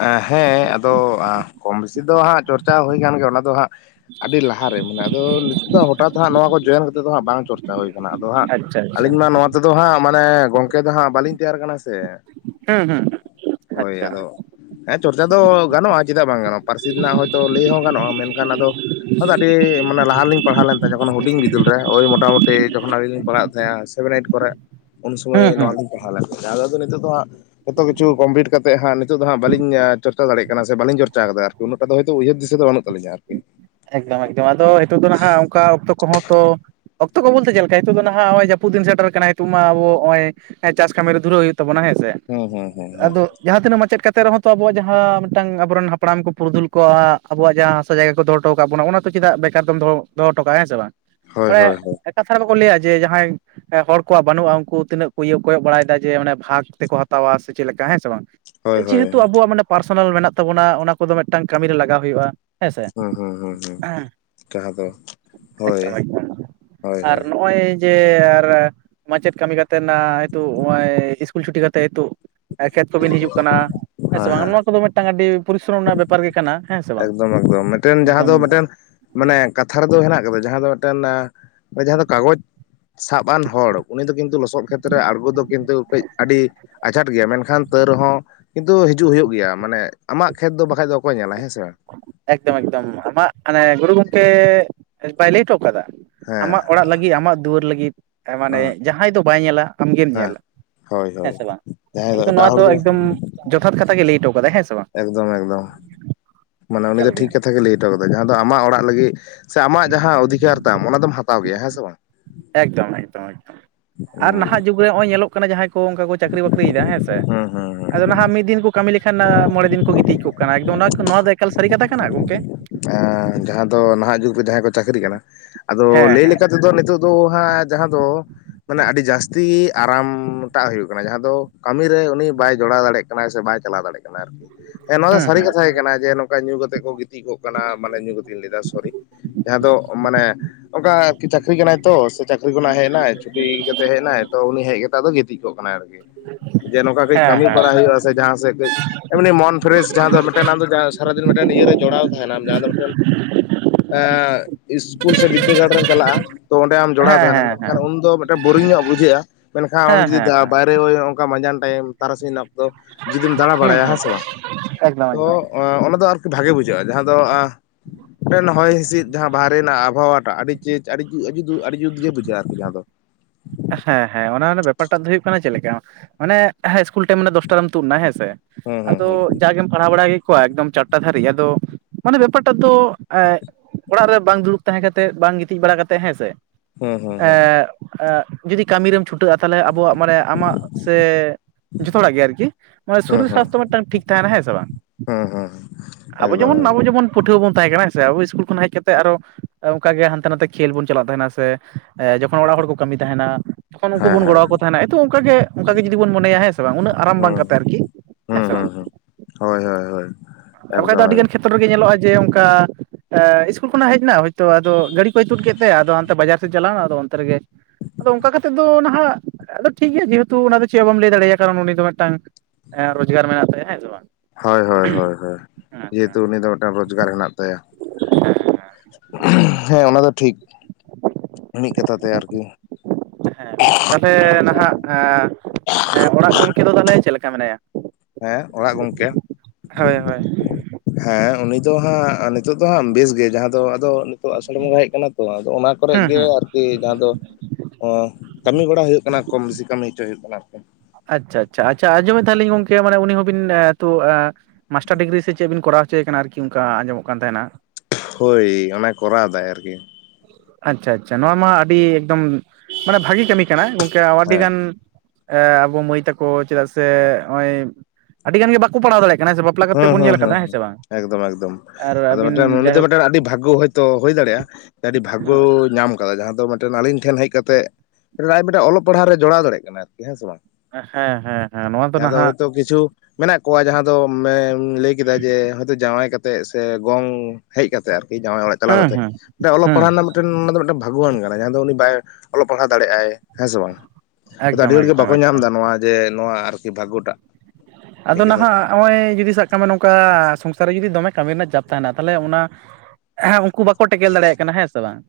ᱮᱸ ᱦᱮᱸ ᱟᱫᱚ ᱟᱸ ᱠᱚᱢ ᱵᱮᱥᱤ ᱫᱚ ᱦᱟᱸᱜ ᱪᱚᱨᱪᱟ ᱦᱩᱭ ᱠᱟᱱ ᱜᱮ, ᱚᱱᱟ ᱫᱚ ᱦᱟᱸᱜ ᱟᱹᱰᱤ ᱞᱟᱦᱟ ᱨᱮ ᱢᱟᱱᱮ ᱟᱫᱚ ᱱᱤᱛᱚᱜ ᱫᱚ ᱦᱚᱴᱟᱛ ᱫᱚ ᱦᱟᱸᱜ ᱱᱚᱣᱟ ᱠᱚ ᱡᱚᱭᱮᱱ ᱠᱟᱛᱮᱫ ᱫᱚ ᱦᱟᱸᱜ ᱵᱟᱝ ᱪᱚᱨᱪᱟ ᱦᱩᱭ ᱠᱟᱱᱟ ᱟᱫᱚ ᱦᱟᱸᱜ ᱟᱪᱪᱷᱟ ᱟᱪᱪᱷᱟ᱾ ᱱᱤᱛᱚᱜ ᱫᱚ ᱦᱟᱸᱜ ᱢᱟᱱᱮ ᱜᱚᱝᱠᱮ ᱫᱚ ᱦᱟᱸᱜ ᱵᱟᱹᱞᱤᱧ ᱛᱮᱭᱟᱨ ᱟᱠᱟᱱᱟ ᱥᱮ, ᱦᱩᱸ ᱦᱩᱸ ᱦᱳᱭ ᱟᱪᱪᱷᱟ ᱟᱫᱚ ᱦᱮᱸ ᱪᱚᱨᱪᱟ ᱫᱚ ᱜᱟᱱᱚᱜᱼᱟ ᱪᱮᱫᱟᱜ ᱵᱟᱝ ᱜᱟᱱᱚᱜᱼᱟ, ᱯᱟᱹᱨᱥᱤ ᱨᱮᱱᱟᱜ ᱦᱚᱭᱛᱳ ᱞᱟᱹᱭ ᱦᱚᱸ ᱜᱟᱱᱚᱜᱼᱟ ᱢᱮᱱᱠᱷᱟᱱ ᱟᱫᱚ ᱚᱱᱟ ᱫᱚ ᱟᱹᱰᱤ ᱢᱟᱱᱮ ᱞᱟᱦᱟ ᱨᱮᱞᱤᱧ ᱯᱟᱲᱦᱟᱣ ᱞᱮᱱ ᱛᱟᱦᱮᱸᱫ ᱡᱚᱠᱷᱚᱱ ᱦᱩᱰᱤᱧ ᱵᱤᱫᱟᱹᱞ ᱨᱮ ᱳᱭ ᱢᱚᱴᱟᱢᱩᱴᱤ ᱡᱚᱠᱷᱚᱱ ᱟᱹᱞᱤᱧ ᱞᱤᱧ ᱯᱟᱲᱦᱟᱜ ᱛᱟᱦᱮᱸᱜ-ᱟ ᱥᱮᱵᱮᱱ ᱟᱹᱭᱤᱴ ᱠᱚᱨᱮᱜ᱾ ᱩᱱ ᱥᱚᱢᱚᱭ ᱦᱩᱸ ᱦᱩᱸ ᱱᱚᱣᱟ ᱞᱤᱧ ᱯᱟᱲᱦᱟᱣ ᱞᱮᱱ ᱛᱟᱦᱮᱸᱫ, ᱡᱟᱸᱦᱟ ᱦᱤᱞᱳᱜ ᱫᱚ ᱱᱤᱛᱚᱜ ᱫᱚ ᱦᱟᱸᱜ ᱡᱷᱚᱛᱚ ᱠᱤᱪᱷᱩ ᱠᱚᱢᱯᱤᱞᱤᱴ ᱠᱟᱛᱮᱜ ᱦᱟᱸᱜ ᱱᱤᱛ ᱦᱟᱸᱜ ᱵᱟᱹᱞᱤᱻᱧ ᱪᱚᱨᱪᱟ ᱫᱟᱲᱮᱜ ᱠᱟᱱᱟ, ᱥᱮ ᱵᱟᱹᱞᱤᱧ ᱪᱚᱨᱪᱟ ᱟᱠᱟᱫᱟ ᱟᱨᱠᱤ ᱩᱱᱟᱹᱜ ᱴᱟᱜ ᱫᱚ ᱦᱚᱭᱛᱳ ᱩᱭᱦᱟᱹᱨ ᱫᱤᱥᱟᱹ ᱫᱚ ᱵᱟᱹᱱᱩᱜ ᱛᱟᱹᱞᱤᱧᱟ ᱟᱨᱠᱤ᱾ ᱮᱠᱫᱚᱢ ᱮᱠᱫᱚᱢ ᱟᱫᱚ ᱦᱤᱛᱚᱜ ᱫᱚ ᱱᱷᱟᱸᱜ ᱚᱸᱠᱟ ᱚᱠᱛᱚ ᱠᱚᱦᱚᱸ ᱛᱚ ᱚᱠᱛᱚ ᱠᱚ ᱵᱳᱞᱛᱮ ᱪᱮᱫ ᱞᱮᱠᱟ, ᱦᱤᱛᱚᱜ ᱫᱚ ᱱᱷᱟᱸᱜ ᱦᱚᱜᱼᱚᱭ ᱡᱟᱹᱯᱩᱫ ᱫᱤᱱ ᱥᱮᱴᱮᱨ ᱟᱠᱟᱱᱟ ᱦᱤᱛᱩᱜ ᱢᱟ ᱟᱵᱚ ᱦᱚᱸᱜᱼᱚᱭ ᱮᱸ ᱪᱟᱥ ᱠᱟᱹᱢᱤ ᱨᱮ ᱫᱷᱩᱨᱟᱹᱣ ᱦᱩᱭᱩᱜ ᱛᱟᱵᱚᱱᱟ ᱦᱮᱸ ᱥᱮ? ᱦᱩᱸ ᱦᱩᱸ ᱦᱩᱸ ᱦᱩᱸ᱾ ᱟᱫᱚ ᱡᱟᱦᱟᱸ ᱛᱤᱱᱟᱹᱜ ᱢᱟᱪᱮᱫ ᱠᱟᱛᱮᱫ ᱨᱮᱦᱚᱸ ᱛᱚ ᱟᱵᱚᱣᱟᱜ ᱡᱟᱦᱟᱸ ᱢᱮᱫᱴᱟᱝ ᱟᱵᱚᱨᱮᱱ ᱦᱟᱯᱲᱟᱢ ᱠᱚ ᱯᱩᱨᱫᱷᱩᱞ ᱠᱚ ᱦᱟᱜ ᱟᱵᱚᱣᱟᱜ ᱡᱟᱦᱟᱸ ᱦᱟᱥᱟ ᱡᱟᱭᱜᱟ ᱠᱚ ᱫᱚᱦᱚ ᱦᱚᱴᱚ ᱟᱠᱟᱜ ᱵᱚᱱᱟ ᱚᱱᱟ ᱛᱚ ᱪᱮᱫᱟᱜ ᱵᱮᱠᱟᱨ ᱫᱚᱢ ᱫᱚᱦᱚ, ᱫᱚᱦᱚ ᱦᱚᱴᱚ ᱠᱟᱜᱼᱟ ᱦᱮᱸ ᱥᱮ ᱵᱟᱝ, ᱦᱳᱭ ᱢᱟᱱᱮᱜ ᱦᱳᱭ ᱦᱳᱭ ᱮᱸ ᱠᱟᱛᱷᱟ ᱨᱮ ᱵᱟᱠᱚ ᱞᱟᱹᱭᱟ ᱡᱮ ᱡᱟᱦᱟᱸᱭ ᱮᱸ ᱦᱚᱲ ᱠᱚᱣᱟᱜ ᱵᱟᱹᱱᱩᱜᱼᱟ ᱩᱱᱠᱩ ᱛᱤᱱᱟᱹᱜ ᱠᱚ ᱤᱭᱟᱹ ᱠᱚᱭᱚᱜ ᱵᱟᱲᱟᱭᱮᱫᱟ ᱡᱮ ᱢᱟᱱᱮ ᱵᱷᱟᱜᱽ ᱛᱮᱠᱚ ᱦᱟᱛᱟᱣᱟ ᱥᱮ ᱪᱮᱫ ᱞᱮᱠᱟ ᱦᱮᱸ ᱥᱮ ᱵᱟᱝ? ᱦᱳᱭ ᱦᱳᱭ ᱡᱮᱦᱮᱛᱩ ᱟᱵᱚᱣᱟᱜ ᱢᱟᱱᱮ ᱯᱟᱨᱥᱚᱱᱟᱞ ᱢᱮᱱᱟᱜ ᱛᱟᱵᱚᱱᱟ ᱚᱱᱟ ᱠᱚᱫᱚ ᱢᱮᱫᱴᱟᱝ ᱠᱟᱹᱢᱤ ᱨᱮ ᱞᱟᱜᱟᱣ ᱦᱩᱭᱩᱜᱼᱟ ᱦᱮᱸᱥᱮ? ᱦᱩᱸ ᱦᱩᱸ ᱦᱩᱸ ᱦᱩᱸ ᱦᱮᱸ, ᱡᱟᱦᱟᱸ ᱫᱚ ᱦᱳᱭ ᱮᱠᱫᱚᱢ ᱮᱠᱫᱚᱢ ᱦᱳᱭ ᱟᱨ ᱦᱳᱭ ᱱᱚᱜᱼᱚᱭ ᱡᱮ ᱟᱨ ᱢᱟᱪᱮᱫ ᱠᱟᱹᱢᱤ ᱠᱟᱛᱮᱱ ᱟᱸ ᱦᱤᱭ ᱛᱩᱜ, ᱦᱚᱸᱜᱼᱚᱭ ᱤᱥᱠᱩᱞ ᱪᱷᱩᱴᱤ ᱠᱟᱛᱮ ᱦᱤᱛᱩᱜ ᱮᱸ ᱠᱷᱮᱛ ᱠᱚᱵᱤᱱ ᱦᱤᱡᱩᱜ ᱠᱟᱱᱟ ᱦᱮᱸ ᱥᱮ ᱵᱟᱝᱼᱟ, ᱱᱚᱣᱟ ᱠᱚᱫᱚ ᱢᱮᱫᱴᱟᱝ ᱟᱹᱰᱤ ᱯᱩᱨᱤᱥᱚᱨᱚᱢ ᱨᱮᱱᱟᱜ ᱵᱮᱯᱟᱨ ᱜᱮ ᱠᱟᱱᱟ ᱦᱮᱸ ᱥᱮ ᱵᱟᱝ? ᱮᱠᱫᱚᱢ ᱮᱠᱫᱚᱢ ᱢᱤᱫᱴᱮᱱ ᱡᱟᱦᱟᱸ ᱮᱠᱫᱚᱢ ᱫᱚ ᱢᱤᱫᱴᱮᱱ ᱢᱟᱱᱮ ᱠᱟᱛᱷᱟ ᱨᱮᱫᱚ ᱦᱮᱱᱟᱜ ᱜᱮᱫᱚ ᱡᱟᱦᱟᱸ ᱫᱚ ᱢᱤᱫᱴᱮᱱᱼᱮᱸ ᱡᱟᱦᱟᱸ ᱫᱚ ᱠᱟᱜᱚᱡᱽ ᱥᱟᱵ ᱟᱱ ᱦᱚᱲ ᱩᱱᱤ ᱫᱚ ᱠᱤᱱᱛᱩ ᱞᱚᱥᱚᱫ ᱠᱷᱮᱛ ᱨᱮ ᱟᱸᱬᱜᱳ ᱫᱚ ᱠᱤᱱᱛᱩ ᱠᱟᱹᱡ ᱟᱹᱰᱤ ᱟᱡᱷᱟᱴ ᱜᱮᱭᱟ ᱢᱮᱱᱠᱷᱟᱱ ᱛᱟᱹᱣ ᱨᱮᱦᱚᱸ ᱠᱤᱱᱛᱩ ᱦᱤᱡᱩᱜ ᱦᱩᱭᱩᱜ ᱜᱮᱭᱟ, ᱢᱟᱱᱮ ᱟᱢᱟᱜ ᱠᱷᱮᱛ ᱫᱚ ᱵᱟᱠᱷᱟᱡ ᱫᱚ ᱚᱠᱚᱭ ᱧᱮᱞ ᱞᱟᱭ ᱦᱮᱸᱥᱮ? [unintelligible] ᱮᱠᱫᱚᱢ ᱮᱠᱫᱚᱢ ᱟᱢᱟᱜ ᱟᱱᱮ ᱜᱩᱨᱩ ᱜᱚᱝᱠᱮᱻᱜ ᱵᱟᱭ ᱞᱟᱹᱭ ᱚᱴᱚ ᱠᱟᱫᱟ? ᱟᱢᱟᱜ ᱦᱮᱸ ᱚᱲᱟᱜ ᱞᱟᱹᱜᱤᱜ ᱟᱢᱟᱜ ᱫᱩᱣᱟᱹᱨ ᱞᱟᱹᱜᱤᱫ, ᱮᱸ ᱢᱟᱱᱮ ᱡᱟᱦᱟᱸᱭ ᱫᱚ ᱵᱟᱭ ᱧᱮᱞᱟ ᱟᱢᱜᱮᱢ ᱦᱮᱸ ᱧᱮᱞᱼᱟ᱾ ᱦᱳᱭ ᱦᱳᱭ ᱦᱮᱸᱥᱮ ᱵᱟᱝ, ᱡᱟᱦᱟᱸᱭ ᱠᱤᱱᱛᱩ ᱱᱚᱣᱟ ᱮᱴᱟᱜ ᱦᱚᱲ ᱫᱚ ᱮᱠᱫᱚᱢ ᱡᱚᱛᱷᱟᱛ ᱠᱟᱛᱷᱟ ᱜᱮ ᱞᱟᱹᱭ ᱚᱴᱚ ᱠᱟᱫᱟᱭ ᱦᱮᱸ ᱥᱮ ᱵᱟᱝ? ᱫᱚᱢ ᱮᱠᱫᱚᱢ ᱢᱟᱱᱮ ᱩᱱᱤ ᱫᱚ ᱴᱷᱤᱠ ᱠᱟᱛᱷᱟ ᱜᱮ ᱞᱟᱹᱭ ᱱᱚᱛᱮ ᱨᱮᱫᱚ, ᱡᱟᱦᱟᱸ ᱫᱚ ᱟᱢᱟᱜ ᱚᱲᱟᱜ ᱞᱟᱹᱜᱤᱜ ᱥᱮ ᱟᱢᱟᱜ ᱡᱟᱦᱟᱸ ᱚᱫᱷᱤᱠᱟᱨ ᱛᱟᱢ ᱚᱱᱟ ᱫᱚᱢ ᱦᱟᱛᱟᱣ ᱜᱮᱭᱟ ᱦᱮᱸ ᱥᱮ ᱵᱟᱝ? ᱮᱠᱫᱚᱢ ᱮᱠᱫᱚᱢ ᱮᱠᱫᱚᱢ ᱟᱨ ᱦᱩᱸ ᱱᱟᱦᱟᱸᱜ ᱡᱩᱜᱽ ᱠᱚᱨᱮ ᱦᱚᱜ-ᱚᱭ ᱧᱮᱞᱚᱜ ᱠᱟᱱᱟ ᱡᱟᱦᱟᱸᱭ ᱠᱚ ᱚᱱᱠᱟ ᱠᱚ ᱪᱟᱠᱨᱤ ᱵᱟᱹᱠᱨᱤᱭ ᱫᱟ, ᱦᱮᱸ ᱥᱮ? ᱦᱩᱸ ᱦᱩᱸ ᱦᱩᱸ᱾ ᱟᱫᱚ ᱱᱟᱦᱟᱜ ᱢᱤᱫ ᱫᱤᱱ ᱠᱚ ᱠᱟᱹᱢᱤ ᱞᱮᱠᱷᱟᱱ ᱟ ᱢᱚᱬᱮ ᱫᱤᱱ ᱠᱚ ᱜᱤᱛᱤᱡ ᱠᱚᱜ ᱠᱟᱱᱟ, ᱮᱠᱫᱚᱢ ᱚᱱᱟ ᱱᱚᱣᱟ ᱫᱚ ᱮᱠᱟᱞ ᱥᱟᱹᱨᱤ ᱠᱟᱛᱷᱟ ᱠᱟᱱᱟ ᱜᱚᱝᱠᱮ? ᱟ ᱡᱟᱦᱟᱸ ᱫᱚ ᱱᱟᱦᱟᱜ ᱡᱩᱜᱽ ᱨᱮ ᱡᱟᱦᱟᱸᱭ ᱠᱚ ᱪᱟᱠᱨᱤ ᱠᱟᱱᱟ ᱟᱫᱚ ᱦᱮᱸ ᱞᱟᱹᱭ ᱦᱮᱸ ᱞᱮᱠᱟᱛᱮ ᱫᱚ ᱱᱤᱛᱚᱜ ᱫᱚ ᱦᱟᱸᱜ ᱡᱟᱦᱟᱸ ᱫᱚ ᱢᱟᱱᱮ ᱟᱹᱰᱤ ᱡᱟᱹᱟᱥᱛᱤ ᱟᱨᱟᱢ ᱴᱟᱜ ᱦᱩᱭᱩᱜ ᱠᱟᱱᱟ ᱡᱟᱦᱟᱸ ᱫᱚ ᱠᱟᱹᱢᱤ ᱨᱮ ᱩᱱᱤ ᱵᱟᱭ ᱡᱚᱲᱟᱣ ᱫᱟᱲᱮᱜ ᱠᱟᱱᱟᱭ ᱥᱮ ᱵᱟᱭ ᱪᱟᱞᱟᱣ ᱫᱟᱲᱮᱜ ᱠᱟᱱᱟ ᱟᱨᱠᱤ, ᱦᱮᱸ ᱱᱚᱣᱟ ᱫᱚ ᱦᱩᱸ ᱥᱟᱹᱨᱤ ᱦᱩᱸ ᱠᱟᱛᱷᱟ ᱠᱟᱱᱟ ᱡᱮ ᱱᱚᱝᱠᱟ ᱧᱩ ᱠᱟᱛᱮᱜ ᱠᱚ ᱜᱤᱛᱤᱡ ᱠᱚᱜ ᱠᱟᱱᱟ ᱢᱟᱱᱮ ᱧᱩᱸ ᱠᱟᱛᱮᱜ ᱤᱧ ᱞᱟᱹᱭ ᱫᱟ ᱥᱚᱨᱤ ᱡᱟᱦᱟᱸ ᱫᱚ ᱢᱟᱱᱮ ᱚᱱᱠᱟ ᱪᱟᱠᱨᱤ ᱠᱟᱱᱟᱭ ᱛᱚ ᱥᱮ ᱪᱟᱠᱨᱤ ᱠᱷᱚᱱᱟᱜ ᱦᱮᱡ ᱮᱱᱟᱭ ᱪᱷᱩᱴᱤ ᱠᱟᱛᱮ ᱦᱮᱡ ᱮᱱᱟᱭ ᱛᱚ ᱩᱱᱤ ᱦᱮᱡ ᱠᱟᱛᱮᱜ ᱟᱫᱚ ᱜᱤᱛᱤᱡ ᱠᱚᱜ ᱠᱟᱱᱟᱭ ᱟᱨᱠᱤ᱾ ᱡᱮ ᱱᱚᱝᱠᱟ ᱠᱟᱹᱡ ᱦᱮᱸ ᱠᱟᱹᱢᱤ ᱦᱮᱸ ᱵᱟᱲᱟᱭ ᱦᱩᱭᱩᱜᱼᱟ ᱡᱟᱦᱟᱸ ᱥᱮᱫ ᱠᱟᱹᱡ, ᱮᱢᱱᱤ ᱢᱚᱱ ᱯᱷᱮᱨᱮᱥ ᱡᱟᱦᱟᱸ ᱫᱚ ᱢᱮᱫᱴᱮᱱ ᱟᱢᱫᱚ ᱡᱟᱦᱟᱸ ᱥᱟᱨᱟ ᱫᱤᱱ ᱢᱮᱫᱴᱮᱱ ᱤᱭᱟᱹ ᱨᱮ ᱡᱚᱲᱟᱣ ᱛᱟᱦᱮᱸᱱᱟᱢ ᱡᱟᱦᱟᱸ ᱫᱚ ᱢᱤᱫᱴᱮᱱ ᱮᱻ ᱤᱥᱠᱩᱞ ᱥᱮ ᱵᱤᱫᱽᱫᱟᱹᱜᱟᱲ ᱨᱮᱢ ᱪᱟᱞᱟᱜᱼᱟ ᱛᱚ ᱚᱸᱰᱮ ᱟᱢ ᱡᱚᱲᱟᱣ ᱦᱮᱸ ᱦᱮᱸ ᱛᱟᱦᱮᱸᱱᱟᱢ ᱦᱮᱸ ᱢᱮᱱᱠᱷᱟᱱ ᱩᱱ ᱫᱚ ᱢᱤᱫᱴᱟᱝ ᱵᱳᱨᱤᱝ ᱧᱚᱜ ᱵᱩᱡᱷᱟᱹᱜᱼᱟ ᱢᱮᱱᱠᱷᱟᱱ ᱟᱢ ᱦᱮᱸ ᱦᱮᱸ ᱡᱩᱫᱤ ᱦᱮᱸ ᱡᱟ ᱵᱟᱭ ᱨᱣ ᱚᱱᱠᱟ ᱢᱟᱸᱡᱟᱱ ᱴᱟᱭᱤᱢ ᱛᱟᱨᱟᱥᱤᱧ ᱚᱠᱛᱚ ᱡᱩᱫᱤᱢ ᱫᱟᱸᱬᱟ ᱵᱟᱲᱟᱭᱟ, ᱦᱮᱸ ᱥᱮ ᱵᱟᱝ? ᱮᱠᱫᱚᱢ ᱛᱚ ᱮᱠᱫᱚᱢ ᱚᱭ ᱚᱱᱟᱫᱚ ᱟᱨᱠᱤ ᱵᱷᱟᱜᱮ ᱵᱩᱡᱷᱟᱹᱜᱼᱟ ᱡᱟᱦᱟᱸ ᱫᱚ ᱟ ᱴᱮᱱ ᱦᱚᱭ ᱦᱤᱸᱥᱤᱫ ᱡᱟᱦᱟᱸ ᱵᱟᱦᱨᱮ ᱨᱮᱱᱟᱜ ᱟᱵᱚᱦᱟᱣᱟ ᱴᱟᱜ ᱟᱹᱰᱤ ᱪᱮᱡ ᱟᱹᱰᱤ ᱡᱩ ᱟᱹᱰᱤ ᱡᱩ ᱟᱹᱰᱤ ᱡᱩᱛ ᱜᱮ ᱵᱩᱡᱷᱟᱹᱜᱼᱟ ᱟᱨᱠᱤ ᱡᱟᱦᱟᱸ ᱫᱚ᱾ ᱦᱮᱸ ᱦᱮᱸ ᱚᱱᱟ ᱢᱟᱱᱮ ᱵᱮᱯᱟᱨ ᱴᱟᱜ ᱫᱚ ᱦᱩᱭᱩᱜ ᱠᱟᱱᱟ ᱪᱮᱫ ᱞᱮᱠᱟ ᱢᱟᱱᱮ ᱤᱥᱠᱩᱞ ᱴᱟᱭᱤᱢ ᱢᱟᱱᱮ ᱫᱚᱥᱴᱟ ᱨᱮᱢ ᱛᱩᱫ ᱱᱟ ᱦᱮᱸ ᱥᱮ ᱦᱮᱸ ᱦᱮᱸ ᱟᱫᱚ ᱦᱮᱸ ᱡᱟᱜᱮᱢ ᱯᱟᱲᱦᱟᱣ ᱵᱟᱲᱟ ᱠᱮᱫ ᱠᱚᱣᱟ ᱮᱠᱫᱚᱢ ᱪᱟᱨᱴᱟ ᱫᱷᱟᱹᱨᱤᱡ ᱟᱫᱚ ᱢᱟᱱᱮ ᱵᱮᱯᱟᱨᱴᱟᱜ ᱫᱚ ᱮᱸ ᱚᱸᱲᱟᱜ ᱨᱮ ᱵᱟᱝ ᱫᱩᱲᱩᱵ ᱛᱟᱦᱮᱸ ᱠᱟᱛᱮᱫ ᱵᱟᱝ ᱜᱤᱛᱤᱡ ᱵᱟᱲᱟ ᱠᱟᱛᱮᱫ, ᱦᱮᱸ ᱥᱮ? ᱦᱮᱸ ᱦᱮᱸ ᱮ ᱦᱮᱸ ᱮ ᱡᱩᱫᱤ ᱠᱟᱹᱢᱤ ᱨᱮᱢ ᱪᱷᱩᱴᱟᱹᱜᱼᱟ ᱛᱟᱞᱦᱮ ᱟᱵᱚᱣᱟᱜ ᱢᱟᱱᱮ ᱟᱢᱟᱜ ᱥᱮ ᱡᱷᱚᱛᱚ ᱦᱚᱲᱟᱜ ᱜᱮ ᱟᱨᱠᱤ, ᱢᱟᱱᱮ ᱦᱮᱸ ᱥᱚᱨᱤᱨ ᱥᱟᱥᱛᱷᱚ ᱢᱤᱫᱴᱟᱝ ᱴᱷᱤᱠ ᱛᱟᱦᱮᱸᱱᱟ ᱦᱮᱸ ᱥᱮ ᱵᱟᱝ? ᱦᱮᱸ ᱦᱮᱸ ᱦᱮᱸ ᱟᱵᱚ ᱮᱠᱫᱚᱢ ᱡᱮᱢᱚᱱ ᱟᱵᱚ ᱮᱠᱫᱚᱢ ᱡᱮᱢᱚᱱ ᱯᱟᱹᱴᱷᱩᱣᱟᱹ ᱵᱚᱱ ᱛᱟᱦᱮᱸ ᱠᱟᱱᱟ ᱦᱮᱸ ᱥᱮ, ᱟᱵᱚ ᱤᱥᱠᱩᱞ ᱠᱷᱚᱱ ᱦᱮᱡ ᱠᱟᱛᱮᱫ ᱟᱨᱚ ᱮ ᱚᱱᱠᱟ ᱜᱮ ᱦᱟᱱᱛᱮ ᱱᱟᱛᱮ ᱠᱷᱮᱞ ᱵᱚᱱ ᱪᱟᱞᱟᱜ ᱛᱟᱦᱮᱸᱱᱟ ᱥᱮ ᱮ ᱡᱚᱠᱷᱚᱱ ᱚᱸᱲᱟᱜ ᱦᱚᱲ ᱠᱚ ᱠᱟᱹᱢᱤ ᱛᱟᱦᱮᱸᱱᱟ ᱛᱚᱠᱷᱱ ᱩᱱᱠᱩ ᱦᱮᱸ ᱵᱚᱱ ᱦᱮᱸ ᱜᱚᱲᱚ ᱟᱠᱚ ᱛᱟᱦᱮᱸᱱᱟ ᱦᱮᱛᱳᱜ ᱚᱱᱠᱟ ᱜᱮ ᱚᱱᱠᱟ ᱜᱮ ᱡᱩᱫᱤ ᱵᱚᱱ ᱢᱚᱱᱮᱭᱟ ᱦᱮᱸ ᱥᱮ ᱵᱟᱝ ᱩᱱᱟᱹᱜ ᱟᱨᱟᱢ ᱵᱟᱝ ᱦᱮᱸ ᱠᱟᱛᱮ ᱟᱨᱠᱤ ᱦᱮᱸ ᱥᱮ ᱵᱟᱝ? ᱦᱳᱭ ᱦᱳᱭ ᱦᱳᱭ᱾ ᱟᱨ ᱵᱟᱠᱷᱟᱡ ᱫᱚ ᱮᱠᱫᱚᱢ ᱟᱹᱰᱤᱜᱟᱱ ᱮᱠᱫᱚᱢ ᱠᱷᱮᱛᱨᱚ ᱨᱮᱜᱮ ᱧᱮᱞᱚᱜᱼᱟ ᱡᱮ ᱚᱱᱠᱟ ᱮ ᱤᱥᱠᱩᱞ ᱠᱷᱚᱱᱟᱜ ᱦᱮᱡ ᱮᱱᱟ ᱦᱚᱭᱛᱚ ᱟᱫᱚ ᱜᱟᱹᱰᱤ ᱠᱚᱭ ᱛᱩᱫ ᱠᱮᱫ ᱛᱟᱭᱟ ᱟᱫᱚ ᱦᱟᱱᱛᱮ ᱵᱟᱡᱟᱨ ᱥᱮᱫ ᱪᱟᱞᱟᱣ ᱮᱱᱟ ᱟᱫᱚ ᱚᱱᱛᱮ ᱨᱮᱜᱮ ᱟᱫᱚ ᱚᱱᱠᱟ ᱠᱟᱛᱮᱫ ᱫᱚ ᱱᱟᱦᱟᱜ ᱟᱫᱚ ᱴᱷᱤᱠ ᱜᱮᱭᱟ ᱡᱮᱦᱮᱛᱩ ᱚᱱᱟ ᱫᱚ ᱪᱮᱫ ᱦᱚ ᱵᱟᱢ ᱞᱟᱹᱭ ᱫᱟᱲᱮᱭᱟᱭᱟ ᱠᱟᱨᱚᱱ ᱩᱱᱤ ᱫᱚ ᱢᱤᱫᱴᱟᱝ ᱮᱸ ᱨᱚᱡᱜᱟᱨ ᱢᱮᱱᱟᱜ ᱛᱟᱭᱟ, ᱦᱮᱸ ᱥᱮ ᱵᱟᱝ? ᱦᱳᱭ ᱦᱳᱭ ᱦᱳᱭ ᱦᱳᱭ, ᱦᱮᱸ ᱡᱮᱦᱮᱛᱩ ᱩᱱᱤ ᱫᱚ ᱢᱤᱫᱴᱟᱝ ᱨᱳᱡᱽᱜᱟᱨ ᱦᱮᱱᱟᱜ ᱛᱟᱭᱟ᱾ ᱦᱮᱸ ᱚᱱᱟ ᱫᱚ ᱴᱷᱤᱠ ᱢᱤᱫ ᱠᱟᱛᱷᱟ ᱛᱮ ᱟᱨᱠᱤ᱾ ᱦᱮᱸ ᱜᱚᱝᱠᱮ, ᱛᱟᱞᱦᱮ ᱱᱟᱦᱟᱜ ᱮᱸ ᱚᱲᱟᱜ ᱜᱚᱝᱠᱮ ᱫᱚ ᱛᱟᱞᱦᱮ ᱪᱮᱫ ᱞᱮᱠᱟ ᱢᱮᱱᱟᱭᱟ? ᱦᱮᱸ ᱚᱲᱟᱜ ᱜᱚᱝᱠᱮ? ᱦᱳᱭ ᱦᱳᱭ ᱦᱮᱸ ᱩᱱᱤ ᱫᱚ ᱦᱟᱸᱜ ᱱᱤᱛᱚᱜ ᱫᱚ ᱦᱟᱸᱜ ᱵᱮᱥ ᱜᱮ ᱡᱟᱦᱟᱸ ᱫᱚ ᱟᱫᱚ ᱛᱚ ᱟᱥᱟᱲ ᱵᱚᱸᱜᱟ ᱦᱮᱡ ᱠᱟᱱᱟ ᱛᱚ ᱟᱫᱚ ᱚᱱᱟ ᱠᱚᱨᱮ ᱦᱩᱸ ᱜᱮ ᱦᱩᱸ ᱟᱨ ᱠᱤ ᱡᱟᱦᱟᱸ ᱫᱚ ᱚᱸ ᱠᱟᱹᱢᱤ ᱜᱚᱲᱟ ᱦᱩᱭᱩᱜ ᱠᱟᱱᱟ ᱠᱚᱢ ᱵᱤᱥᱤ ᱠᱟᱹᱢᱤ ᱦᱚᱪᱚᱭᱮ ᱦᱩᱭᱩᱜ ᱠᱟᱱᱟ᱾ ᱟᱪᱪᱷᱟ ᱟᱪᱪᱷᱟ, ᱟᱪᱪᱷᱟ ᱟᱸᱡᱚᱢᱮᱫ ᱛᱟᱦᱮᱞᱤᱧ ᱜᱚᱝᱠᱮ ᱢᱟᱱᱮ ᱩᱱᱤ ᱦᱚᱸᱵᱤᱱ ᱮᱸ ᱛᱩ ᱮᱸ ᱢᱟᱥᱴᱟᱨ ᱰᱤᱜᱽᱨᱤ ᱥᱮ ᱪᱮᱫ ᱵᱤᱱ ᱠᱚᱨᱟᱣ ᱦᱚᱪᱚᱭᱮ ᱠᱟᱱᱟ ᱟᱨᱠᱤ ᱚᱱᱠᱟ ᱟᱸᱡᱚᱢᱚᱜ ᱠᱟᱱ ᱛᱟᱦᱮᱱᱟ᱾ ᱦᱳᱭ ᱚᱱᱟ ᱠᱚᱨᱟᱣᱫᱟᱭ ᱟᱨᱠᱤ᱾ ᱟᱪᱪᱷᱟ ᱟᱪᱪᱷᱟ, ᱱᱚᱣᱟ ᱢᱟ ᱟᱹᱰᱤ ᱮᱠᱫᱚᱢ ᱢᱟᱱᱮ ᱵᱷᱟᱹᱜᱮ ᱠᱟᱹᱢᱤ ᱠᱟᱱᱟ ᱜᱚᱝᱠᱮ ᱟᱹᱰᱤ ᱦᱮᱸ ᱜᱟᱱ ᱮ ᱟᱵᱚ ᱢᱟᱹᱭ ᱛᱟᱠᱚ ᱪᱮᱫᱟᱜ ᱥᱮ ᱦᱚᱸᱜᱼᱚᱭ ᱟᱹᱰᱤ ᱜᱟᱱ ᱜᱮ ᱵᱟᱠᱚ ᱯᱟᱲᱦᱟᱣ ᱫᱟᱲᱮᱜ ᱠᱟᱱᱟ ᱦᱮᱸ ᱥᱮ ᱵᱟᱯᱞᱟ ᱠᱟᱛᱮᱫ ᱦᱩᱸ ᱵᱚᱱ ᱦᱩᱸ ᱧᱮᱞ ᱦᱩᱸ ᱟᱠᱟᱫᱟ ᱦᱮᱸ ᱦᱩᱸ, ᱥᱮ ᱵᱟᱝ ᱮᱠᱫᱚᱢ ᱮᱠᱫᱚᱢ ᱟᱨ ᱟᱫᱚ ᱟᱹᱵᱤᱱ ᱢᱮᱫᱴᱮᱱ ᱩᱱᱤ ᱫᱚ ᱡᱟᱭᱦᱳᱠ ᱢᱤᱫᱴᱮᱱ ᱟᱹᱰᱤ ᱵᱷᱟᱜᱜᱳ ᱦᱚᱭ ᱛᱚ ᱦᱩᱭ ᱫᱟᱲᱮᱭᱟᱜ-ᱟ ᱟᱹᱰᱤ ᱵᱷᱟᱜᱜᱳ ᱦᱮᱸ ᱧᱟᱢ ᱠᱟᱫᱟᱭ ᱡᱟᱦᱟᱸ ᱫᱚ ᱢᱤᱫᱴᱮᱱ ᱟᱞᱤᱧ ᱴᱷᱮᱱ ᱦᱮᱡ ᱠᱟᱛᱮᱜ ᱟᱡ ᱢᱤᱫᱴᱮᱱ ᱚᱞᱚᱜ ᱯᱟᱲᱦᱟᱜ ᱨᱮ ᱡᱚᱲᱟᱣ ᱫᱟᱲᱮᱜ ᱠᱟᱱᱟᱭ ᱟᱨᱠᱤ, ᱦᱮᱸ ᱥᱮ ᱵᱟᱝ? ᱦᱮᱸ ᱦᱮᱸ ᱦᱮᱸ, ᱱᱚᱣᱟ ᱫᱚ ᱟᱫᱚ ᱫᱟᱱᱦᱟᱜ ᱦᱳᱭᱛᱳ ᱠᱤᱪᱷᱩ ᱢᱮᱱᱟᱜ ᱠᱚᱣᱟ ᱡᱟᱦᱟᱸ ᱫᱚ ᱢᱮ ᱞᱟᱹᱭ ᱠᱮᱫᱟᱭ ᱡᱮ ᱦᱚᱭᱛ ᱡᱟᱶᱟᱭ ᱠᱟᱛᱮ ᱛᱮᱜ ᱥᱮ ᱜᱚᱝ ᱦᱮᱡ ᱠᱟᱛᱮᱫ ᱟᱨᱠᱤ, ᱡᱟᱶᱟᱭ ᱚᱲᱟᱜ ᱪᱟᱞᱟᱣ ᱦᱮᱸ ᱠᱟᱛᱮ ᱦᱮᱸ ᱚᱞᱚᱜ ᱦᱮᱸ ᱯᱟᱲᱦᱟᱣ ᱨᱮᱱᱟᱜ ᱴᱟᱹᱱ ᱚᱱᱟ ᱫᱚ ᱢᱤᱫᱴᱟᱝ ᱵᱷᱟᱜᱚᱣᱟᱱ ᱠᱟᱱᱟ ᱡᱟᱦᱟᱸ ᱫᱚ ᱩᱱᱤ ᱵᱟᱭ ᱚᱞᱚᱜ ᱯᱟᱲᱦᱟᱣ ᱫᱟᱲᱮᱜ-ᱟᱭ ᱦᱮᱸ ᱥᱮ ᱵᱟᱝ, ᱟᱫᱚ ᱟᱹᱰᱤ ᱮᱠᱫᱚᱢ ᱦᱚᱲᱜᱮ ᱮᱠᱫᱚᱢ ᱵᱟᱠᱚ ᱮᱠᱫᱚᱢ ᱧᱟᱢ ᱫᱟ ᱱᱚᱣᱟ ᱡᱮ ᱱᱚᱣᱟ ᱟᱨᱠᱤ ᱵᱷᱟᱜᱽᱜᱳ ᱴᱟᱜ, ᱟᱫᱚ ᱱᱟᱦᱟᱜ ᱚᱭ ᱡᱩᱫᱤ ᱥᱟᱵ ᱠᱟᱜ ᱢᱮ ᱱᱚᱝᱠᱟ ᱥᱚᱝᱥᱟᱨ ᱨᱮ ᱡᱩᱫᱤ ᱫᱚᱢᱮ ᱠᱟᱹᱢᱤ ᱨᱮᱱᱟᱜ ᱪᱟᱯ᱾ ᱛᱟᱦᱮᱱᱟ, ᱛᱟᱞᱦᱮ ᱚᱱᱟ ᱦᱮᱸ ᱩᱝᱠᱩ ᱵᱟᱠᱚ ᱴᱮᱠᱮᱞ ᱫᱟᱲᱮᱭᱟᱜ ᱠᱟᱱᱟ ᱦᱮᱸ ᱥᱮ ᱵᱟᱝ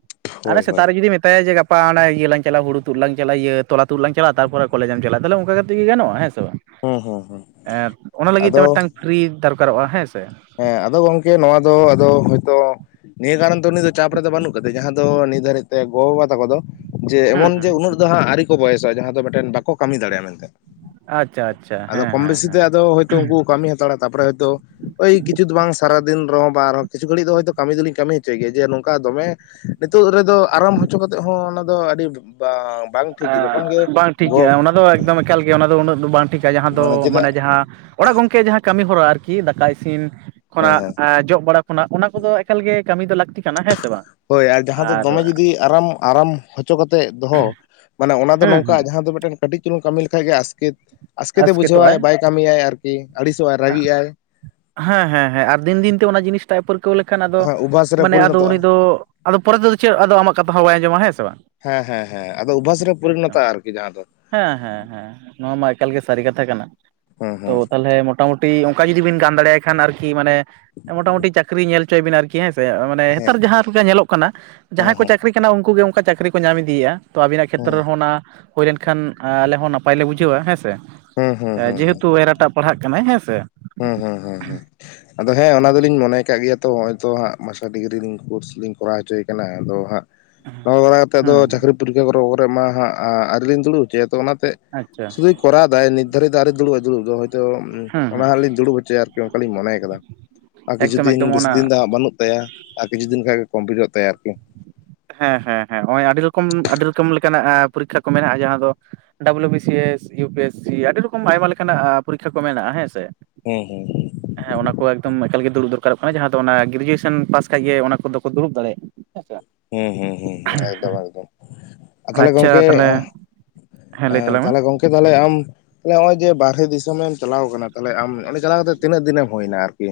᱾ᱟᱨᱮ ᱦᱳᱭ ᱦᱳᱭ ᱥᱮᱛᱟᱜ ᱨᱮ ᱡᱩᱫᱤ ᱢᱮᱛᱟᱭᱟ ᱡᱮ ᱜᱟ ᱜᱟᱯᱟ ᱤᱭᱟᱹᱟᱝ ᱪᱟᱟᱜ ᱦᱩᱲᱩᱫ ᱞᱟᱝ ᱪᱟᱞᱟᱜ ᱯᱟ ᱚᱱᱟ ᱤᱭᱟᱹ ᱞᱟᱝ ᱪᱟᱞᱟᱜ ᱦᱩᱲᱩ ᱛᱩᱫ ᱞᱟᱝ ᱪᱟᱞᱟᱜ ᱤᱭᱟᱹ ᱛᱚᱞᱟ ᱛᱩᱫ ᱞᱟᱝ ᱪᱟᱞᱟᱜ ᱛᱟᱨᱯᱚᱨᱮ ᱠᱚᱞᱮᱡᱮᱢ ᱪᱟᱞᱟᱜ-ᱟ, ᱛᱦᱟᱞᱮ ᱚᱝᱠᱟ ᱠᱟᱛᱮᱜ ᱜᱮ ᱜᱟᱱᱚᱜ-ᱟ ᱦᱮᱸ ᱥᱮᱸ ᱵᱟᱝ᱾ ᱦᱩᱸ ᱦᱩᱸ ᱦᱩᱸ, ᱚᱱᱟ ᱞᱟᱹᱜᱤᱫ ᱛᱮ ᱟᱫᱚ ᱢᱤᱫᱴᱟᱝ ᱯᱷᱨᱤ ᱫᱚᱨᱠᱟᱨᱚᱜ-ᱟ ᱦᱮᱸ ᱥᱮ᱾ ᱦᱮᱸ ᱟᱫᱚ ᱜᱚᱝᱠᱮ ᱱᱚᱣᱟ ᱫᱚ ᱟᱫᱚ ᱦᱳᱭᱛᱚ, ᱱᱤᱭᱟᱹ ᱠᱟᱨᱚᱱ ᱛᱮ ᱩᱱᱤ ᱫᱚ ᱪᱟᱯ ᱨᱮᱫᱚ ᱵᱟᱹᱱᱩᱜ ᱠᱟᱫᱮ, ᱡᱟᱦᱟᱸ ᱫᱚ ᱱᱤᱛ ᱫᱷᱟᱹᱨᱤᱡ ᱛᱮ ᱜᱚ ᱵᱟᱵᱟ ᱛᱟᱠᱚ ᱫᱚ ᱡᱮ ᱮᱢᱚᱱ ᱡᱮ ᱩᱱᱟᱹᱜ ᱫᱚ ᱦᱟᱜ ᱟᱹᱣᱨᱤ ᱠᱚ ᱵᱚᱭᱮᱥᱚᱜ-ᱟ, ᱡᱟᱦᱟᱸ ᱫᱚ ᱢᱤᱫᱮᱱ ᱵᱟᱠᱚ ᱠᱟᱹᱢᱤ ᱫᱟᱲᱮᱭᱟᱜ-ᱟ ᱢᱮᱱᱛᱮ᱾ ᱟᱪᱪᱷᱟ ᱟᱪᱪᱷᱟ ᱟᱫᱚ ᱦᱮᱸ ᱠᱚᱢ ᱦᱮᱸ ᱵᱮᱥᱤ ᱛᱮ ᱦᱮᱸ ᱟᱫᱚ ᱦᱚᱭ ᱛᱚ ᱩᱝᱠᱩ ᱠᱟᱹᱢᱤ ᱦᱟᱛᱟᱲᱟ, ᱛᱟᱨᱯᱚᱨᱮ ᱦᱚᱭᱛᱳ ᱟᱹᱭ ᱠᱤᱪᱷᱩ ᱵᱟᱝ ᱥᱟᱨᱟᱫᱤᱱ ᱨᱮᱦᱚᱸ ᱟᱨᱦᱚᱸ ᱠᱤᱪᱷᱩ ᱜᱷᱟᱹᱲ ᱫᱚ ᱦᱚᱭᱛᱳ ᱠᱟᱹᱢᱤ ᱫᱚᱞᱤᱧ ᱠᱟᱹᱢᱤ ᱦᱚᱪᱚᱭ ᱜᱮᱭᱟ, ᱡᱮ ᱱᱚᱝᱠᱟ ᱫᱚᱢᱮ ᱱᱤᱛᱚᱜ ᱨᱮᱫᱚ ᱟᱨᱟᱢ ᱦᱚᱪᱚ ᱠᱟᱛᱮᱜ ᱦᱚᱸ ᱚᱱᱟ ᱫᱚ ᱟᱹᱰᱤ ᱵᱟᱢ ᱦᱮᱸ ᱵᱟᱝ ᱴᱷᱤᱠ ᱜᱮᱭᱟ ᱚᱱᱟ ᱫᱚ ᱮᱠᱫᱚᱢ ᱮᱠᱟᱞ ᱜᱮ, ᱚᱱᱟ ᱫᱚ ᱩᱱᱟᱹᱜ ᱫᱚ ᱵᱟᱝ ᱴᱷᱤᱠᱟ, ᱡᱟᱦᱟᱸ ᱫᱚ ᱢᱟᱱᱮ ᱡᱟᱦᱟᱸ ᱚᱲᱟᱜ ᱜᱚᱝᱠᱮ ᱡᱟᱦᱟᱸ ᱠᱟᱹᱢᱤ ᱦᱚᱨᱟ ᱟᱨᱠᱤ ᱫᱟᱠᱟ ᱤᱥᱤᱱ ᱦᱮᱸ ᱦᱮᱸ ᱠᱷᱚᱱᱟᱜ ᱡᱚᱜ ᱵᱟᱲᱟ, ᱚᱱᱟ ᱚᱱᱟ ᱠᱚᱫᱚ ᱮᱠᱟᱞ ᱜᱮ ᱠᱟᱹᱢᱤ ᱫᱚ ᱞᱟᱹᱠᱛᱤ ᱠᱟᱱᱟ ᱦᱮᱸ ᱥᱮ ᱵᱟᱝ, ᱦᱳᱭ ᱟᱨ ᱡᱟᱦᱟᱸ ᱫᱚ ᱫᱚᱢᱮ ᱡᱩᱚᱫᱤ ᱟᱨᱟᱢ, ᱟᱨᱟᱢ ᱦᱚᱪᱚ ᱠᱟᱛᱮᱜ ᱫᱚᱦᱚ ᱢᱟᱱᱮ ᱚᱱᱟ ᱫᱚ ᱦᱮᱸ ᱦᱮᱸ ᱱᱚᱝᱠᱟ ᱡᱟᱦᱟᱸ ᱫᱚ ᱢᱤᱫᱴᱮᱱ ᱠᱟᱹᱴᱤᱡ ᱪᱩᱞᱩᱝ ᱠᱟᱹᱢᱤ ᱞᱮᱠᱷᱟᱡ ᱜᱮ ᱟᱥᱠᱮᱛ, ᱟᱥᱠᱮᱛᱮ ᱵᱩᱡᱷᱟᱹᱣᱟᱭ ᱟᱥᱠᱮᱛᱚᱜᱼᱟᱭ ᱵᱟᱭ ᱠᱟᱹᱢᱤᱭᱟᱭ, ᱟᱨ ᱟᱹᱲᱤᱥᱚᱜ-ᱟᱭ ᱨᱟᱹᱜᱤᱜ-ᱟᱭ, ᱦᱮᱸ ᱦᱮᱸ ᱦᱮᱸ, ᱟᱨ ᱫᱤᱱ ᱫᱤᱱ ᱛᱮ ᱚᱱᱟ ᱡᱤᱱᱤᱥ ᱛᱟᱜ ᱮ ᱯᱟᱹᱨᱠᱟᱹᱣ ᱞᱮᱠᱷᱟᱱ ᱟᱫᱚ, ᱦᱮᱸ ᱚᱵᱷᱟᱥ ᱨᱮ ᱢᱟᱱᱮ ᱟᱫᱚ ᱩᱱᱤ ᱯᱚᱨᱤᱱᱚᱛᱚᱜᱼᱟ ᱫᱚ ᱟᱫᱚ ᱯᱚᱨᱮ ᱛᱮᱫᱚ ᱪᱮᱫ ᱟᱫᱚ ᱟᱢᱟᱜ ᱠᱟᱛᱷᱟ ᱦᱚᱸ ᱵᱟᱭ ᱟᱸᱡᱚᱢᱟ ᱦᱮᱸ ᱥᱮ ᱵᱟᱝ᱾ ᱦᱮᱸ ᱦᱮᱸ ᱦᱮᱸ, ᱟᱫᱚ ᱚᱵᱷᱟᱥ ᱨᱮ ᱮᱠᱫᱚᱢ ᱯᱚᱨᱤᱱᱚᱛᱚᱜ-ᱟ ᱟᱨᱠᱤ ᱡᱟᱦᱟᱸ ᱫᱚ᱾ ᱦᱮᱸ ᱦᱮᱸ ᱦᱮᱸ, ᱱᱚᱣᱟ ᱢᱟ ᱮᱠᱟᱞᱜᱮ ᱥᱟᱹᱨᱤ ᱠᱟᱛᱷᱟ ᱠᱟᱱᱟ, ᱦᱮᱸ ᱛᱚ ᱦᱮᱸ ᱛᱟᱞᱦᱮ ᱢᱚᱴᱟᱢᱩᱴᱤ ᱚᱝᱠᱟ ᱡᱩᱫᱤ ᱵᱤᱱ ᱜᱟᱱ ᱫᱟᱲᱮᱭᱟᱭ ᱠᱷᱟᱱ ᱟᱨᱠᱤ, ᱢᱟᱱᱮ ᱢᱚᱴᱟᱢᱩᱴᱤ ᱪᱠᱨᱤ ᱧᱮᱞ ᱪᱚᱭ ᱵᱤᱱ ᱟᱨᱠᱤ ᱦᱮᱸ ᱥᱮᱸ᱾ ᱱᱮ ᱦᱮᱸ ᱦᱮᱛᱟᱨ ᱡᱟᱦᱟᱸ ᱞᱮᱠᱟ ᱧᱮᱞᱚᱜ ᱠᱟᱱᱟ, ᱦᱮᱸ ᱡᱟᱦᱟᱸᱭ ᱠᱚ ᱪᱟᱹᱠᱨᱤ ᱠᱟᱱᱟ ᱩᱝᱠᱩ ᱜᱮ ᱚᱝᱠᱟ ᱪᱟᱹᱠᱨᱤ ᱠᱚ ᱧᱟᱢ ᱤᱫᱤᱭᱮᱜ-ᱟ᱾ ᱛᱚ ᱟᱵᱤᱱᱟᱜ ᱠᱷᱮᱛᱨᱚ ᱨᱮᱦᱚᱸ ᱚᱱᱟ ᱦᱩᱭ ᱞᱮᱱᱠᱷᱟᱱ, ᱟᱞᱮ ᱦᱚᱸ ᱱᱟᱯᱟᱭ ᱞᱮ ᱵᱩᱡᱷᱟᱹᱣᱟ ᱦᱮᱸ ᱥᱮ᱾ ᱦᱮᱸ ᱦᱮᱸ ᱦᱩᱸ ᱦᱩᱸ ᱦᱩᱸ ᱦᱩᱸ ᱡᱮᱦᱮᱛᱩ ᱮᱨᱟᱴᱟᱜ ᱯᱟᱲᱦᱟᱜ ᱠᱟᱱᱟᱭ ᱦᱮᱸ ᱥᱮ᱾ ᱦᱩᱸ ᱦᱩᱸ ᱦᱩᱸ ᱦᱩᱸ, ᱟᱫᱚ ᱦᱮᱸ ᱚᱱᱟ ᱫᱚᱞᱤᱧ ᱢᱚᱱᱮ ᱠᱟᱜ ᱜᱮᱭᱟ ᱛᱚ ᱦᱚᱜ ᱚᱭ ᱛᱚ ᱦᱟᱸᱜ ᱢᱟᱥᱴᱟᱨ ᱰᱤᱜᱽᱨᱤᱧ ᱠᱳᱨᱥ ᱞᱤᱧ ᱠᱚᱨᱟᱣ ᱦᱚᱪᱚᱭᱮ ᱠᱟᱱᱟ ᱟᱫᱚ ᱦᱟᱸᱜ᱾ ᱱᱚᱣᱟ ᱵᱟᱲᱟ ᱠᱟᱛᱮ ᱟᱫᱚ ᱦᱮᱸ ᱪᱟᱹᱠᱨᱤ ᱯᱚᱨᱤᱠᱠᱷᱟ ᱠᱚᱨᱚ ᱠᱚᱨᱮ ᱢᱟ ᱦᱟᱸᱜ, ᱟᱹᱣᱨᱤ ᱞᱤᱧ ᱫᱩᱲᱩᱵ ᱦᱚᱪᱚᱭᱟ ᱛᱚ ᱚᱱᱟᱛᱮ ᱟᱪᱪᱷᱟ᱾ ᱥᱩᱫᱩᱭ ᱠᱚᱨᱟᱣ ᱫᱟᱭ ᱱᱤᱛ ᱫᱷᱟᱨᱤᱡ ᱫᱚ ᱟᱨᱤ ᱫᱩᱲᱩᱵ ᱟᱭ ᱫᱩᱲᱩᱵ ᱫᱚ ᱦᱚᱭᱛᱚ᱾ ᱦᱮᱸ ᱦᱮᱸ ᱚᱱᱟ ᱦᱟᱸᱜ ᱞᱤᱧ ᱫᱩᱲᱩᱵ ᱦᱚᱪᱚᱭᱟ ᱟᱨᱠᱤ ᱚᱝᱠᱟᱞᱤᱤᱧ ᱢᱚᱱᱮ ᱠᱟᱫᱟ, ᱟᱨ ᱠᱤᱪᱷᱩ ᱮᱠᱫᱚᱢ ᱫᱤᱱ ᱮᱠᱫᱚᱢ ᱵᱮᱥᱤ ᱚᱱᱟ ᱫᱤᱱ ᱫᱚ ᱦᱟᱸᱜ ᱵᱟᱹᱱᱩᱜ᱾ ᱛᱟᱭᱟ ᱟᱨ ᱠᱤᱪᱷᱩ ᱫᱤᱱ ᱠᱷᱟᱱ ᱜᱮ ᱠᱚᱢᱯᱞᱤᱴᱚᱜ ᱛᱟᱭᱟ ᱟᱨᱠᱤ᱾ ᱦᱮᱸ ᱦᱮᱸ ᱦᱮᱸ, ᱱᱚᱜᱼᱚᱭ ᱟᱹᱰᱤ ᱨᱚᱠᱚᱢ ᱟᱹᱰᱤ ᱨᱚᱠᱚᱢ ᱞᱮᱠᱟᱱᱟᱜ ᱯᱚᱨᱤᱠᱠᱷᱟ ᱠᱚ ᱢᱮᱱᱟᱜᱼᱟ᱾ ᱡᱟᱦᱟᱸ ᱫᱚ W B. C. S U P. S. C ᱟᱹᱰᱤ ᱨᱚᱠᱚᱢ ᱟᱭᱢᱟ ᱞᱮᱠᱟᱱᱟᱜ ᱟᱻ ᱯᱚᱨᱤᱠᱠᱷᱟ ᱠᱚ ᱢᱮᱱᱟᱜᱼᱟ ᱦᱮᱸ ᱥᱮ? ᱦᱮᱸ ᱦᱩᱸ᱾ ᱦᱮᱸ ᱚᱱᱟ ᱠᱚ ᱮᱠᱫᱚᱢ ᱮᱠᱟᱞᱮ ᱫᱩᱲᱩᱵ ᱫᱚᱨᱠᱟᱨᱚᱜ ᱠᱟᱱᱟ, ᱡᱟᱦᱟᱸ ᱫᱚ ᱚᱱᱟ ᱜᱨᱮᱡᱩᱭᱮᱥᱚᱱ ᱯᱟᱥ ᱠᱷᱟᱡᱜ ᱜᱮ ᱚᱱᱟ ᱠᱚᱫᱚ ᱫᱩᱲᱩᱵ ᱫᱟᱲᱮᱭᱟᱜᱼᱟ᱾ [unintelligible] ᱟᱪᱪᱷᱟ, ᱦᱩᱸ ᱦᱩᱸ ᱦᱩᱸ ᱦᱩᱸ ᱮᱠᱫᱚᱢ ᱮᱠᱫᱚᱢ᱾ ᱛᱟᱦᱚᱞᱮ ᱟᱪᱪᱷᱟ ᱜᱚᱝᱠᱮ ᱛᱟᱦᱚᱞᱮ ᱦᱮᱸ ᱮ ᱞᱟᱹᱭ ᱛᱟᱞᱟᱝ ᱢᱮ ᱛᱟᱦᱚᱞᱮ ᱜᱚᱝᱠᱮ ᱛᱟᱦᱞᱮ ᱟᱢ? ᱱᱚᱜ ᱚᱭ ᱡᱮ ᱵᱟᱨᱦᱮ ᱫᱤᱥᱚᱢᱮ ᱮᱢ ᱪᱟᱞᱟᱣ ᱠᱟᱱᱟ ᱛᱟᱦᱚᱞᱮ ᱟᱢ ᱚᱸᱰᱮ ᱪᱟᱞᱟᱣ ᱠᱟᱛᱮ ᱛᱤᱱᱟᱹ ᱫᱤᱱ ᱮᱢ ᱦᱩᱭᱱᱟ? ᱟᱨᱠᱤ᱾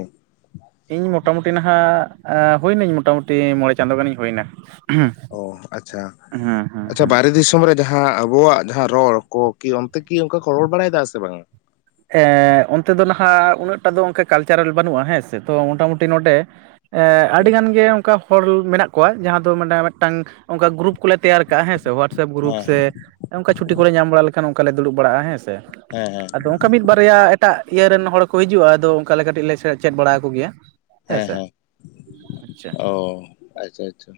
ᱤᱧ ᱢᱚᱴᱟᱢᱩᱴᱤ ᱱᱟᱦᱟᱜ ᱮᱻ ᱦᱩᱭᱱᱟᱹᱧ ᱢᱚᱴᱟᱢᱩᱴᱤ ᱢᱚᱸᱬᱮ ᱪᱟᱸᱫᱳ ᱜᱟᱱᱤᱧ ᱦᱩᱭᱱᱟ᱾ ᱦᱮᱸ ᱚ ᱟᱪᱪᱷᱟ ᱦᱮᱸ ᱟᱪᱪᱷᱟ ᱦᱮᱸ ᱵᱟᱦᱨᱮ ᱫᱤᱥᱚᱢ ᱨᱮ ᱡᱟᱦᱟᱸ ᱟᱵᱚᱣᱟᱜ ᱡᱟᱦᱟᱸ ᱨᱚᱲ ᱠᱚ ᱠᱤ ᱚᱱᱛᱮ ᱠᱤ ᱚᱱᱠᱟ ᱠᱚ ᱨᱚᱲ ᱵᱟᱲᱟᱭᱮᱫᱟ ᱥᱮ ᱵᱟᱝ? ᱮᱻ ᱚᱱᱛᱮ ᱫᱚ ᱱᱟᱦᱟᱜ ᱩᱱᱟᱹᱜᱴᱟ ᱫᱚ ᱚᱱᱠᱟ ᱠᱟᱞᱪᱟᱨᱟᱞ ᱵᱟᱹᱱᱩᱜᱼᱟ ᱦᱮᱸ ᱥᱮ ᱛᱚ ᱢᱳᱚᱴᱟᱢᱩᱴᱤ ᱱᱚᱸᱰᱮ ᱮᱻ ᱟᱹᱰᱤᱜᱟᱱ ᱜᱮ ᱚᱱᱠᱟ ᱦᱚᱲ ᱢᱮᱱᱟᱜ ᱠᱚᱣᱟᱜ ᱡᱟᱦᱟᱸ ᱫᱚ ᱢᱟᱱ ᱢᱤᱫᱴᱟᱝ ᱚᱱᱠᱟ ᱜᱨᱩᱯ ᱠᱚᱞᱮ ᱛᱮᱭᱟᱨ ᱠᱟᱜᱼᱟ ᱦᱮᱸ ᱥᱮ ᱦᱳᱣᱟᱴᱥᱮᱯ ᱜᱨᱩᱯ ᱦᱮᱸ ᱥᱮ ᱦᱮᱸ ᱚᱱᱠᱟ ᱪᱷᱩᱴᱤ ᱠᱚᱞᱮ ᱧᱟᱢ ᱵᱟᱲᱟ ᱞᱮᱠᱷᱟᱱ ᱚᱱᱠᱟᱞᱮ ᱫᱩᱲᱩᱵ ᱵᱟᱲᱟᱜᱼᱟ ᱦᱮᱸ ᱥᱮ ᱦᱮᱸ ᱦᱮᱸ ᱟᱫᱚ ᱚᱱᱠᱟ ᱢᱤᱫ ᱵᱟᱨᱭᱟ ᱮᱴᱟᱜ ᱤᱭᱟᱹ ᱨᱮᱱ ᱦᱚᱲ ᱠᱚ ᱦᱤᱡᱩᱜᱼᱟ ᱟᱫᱚ ᱚᱱᱠᱟᱞᱮ ᱠᱟᱹᱴᱤᱡ ᱞᱮ ᱥᱮ ᱪᱮᱫ ᱵᱟᱲᱟ ᱟᱠᱚ ᱜᱮᱭᱟ ᱦᱮᱸ ᱦᱮᱸ ᱟᱪᱪᱷᱟ ᱚᱻ ᱟᱪᱪᱷᱟ ᱟᱪᱪᱷᱟ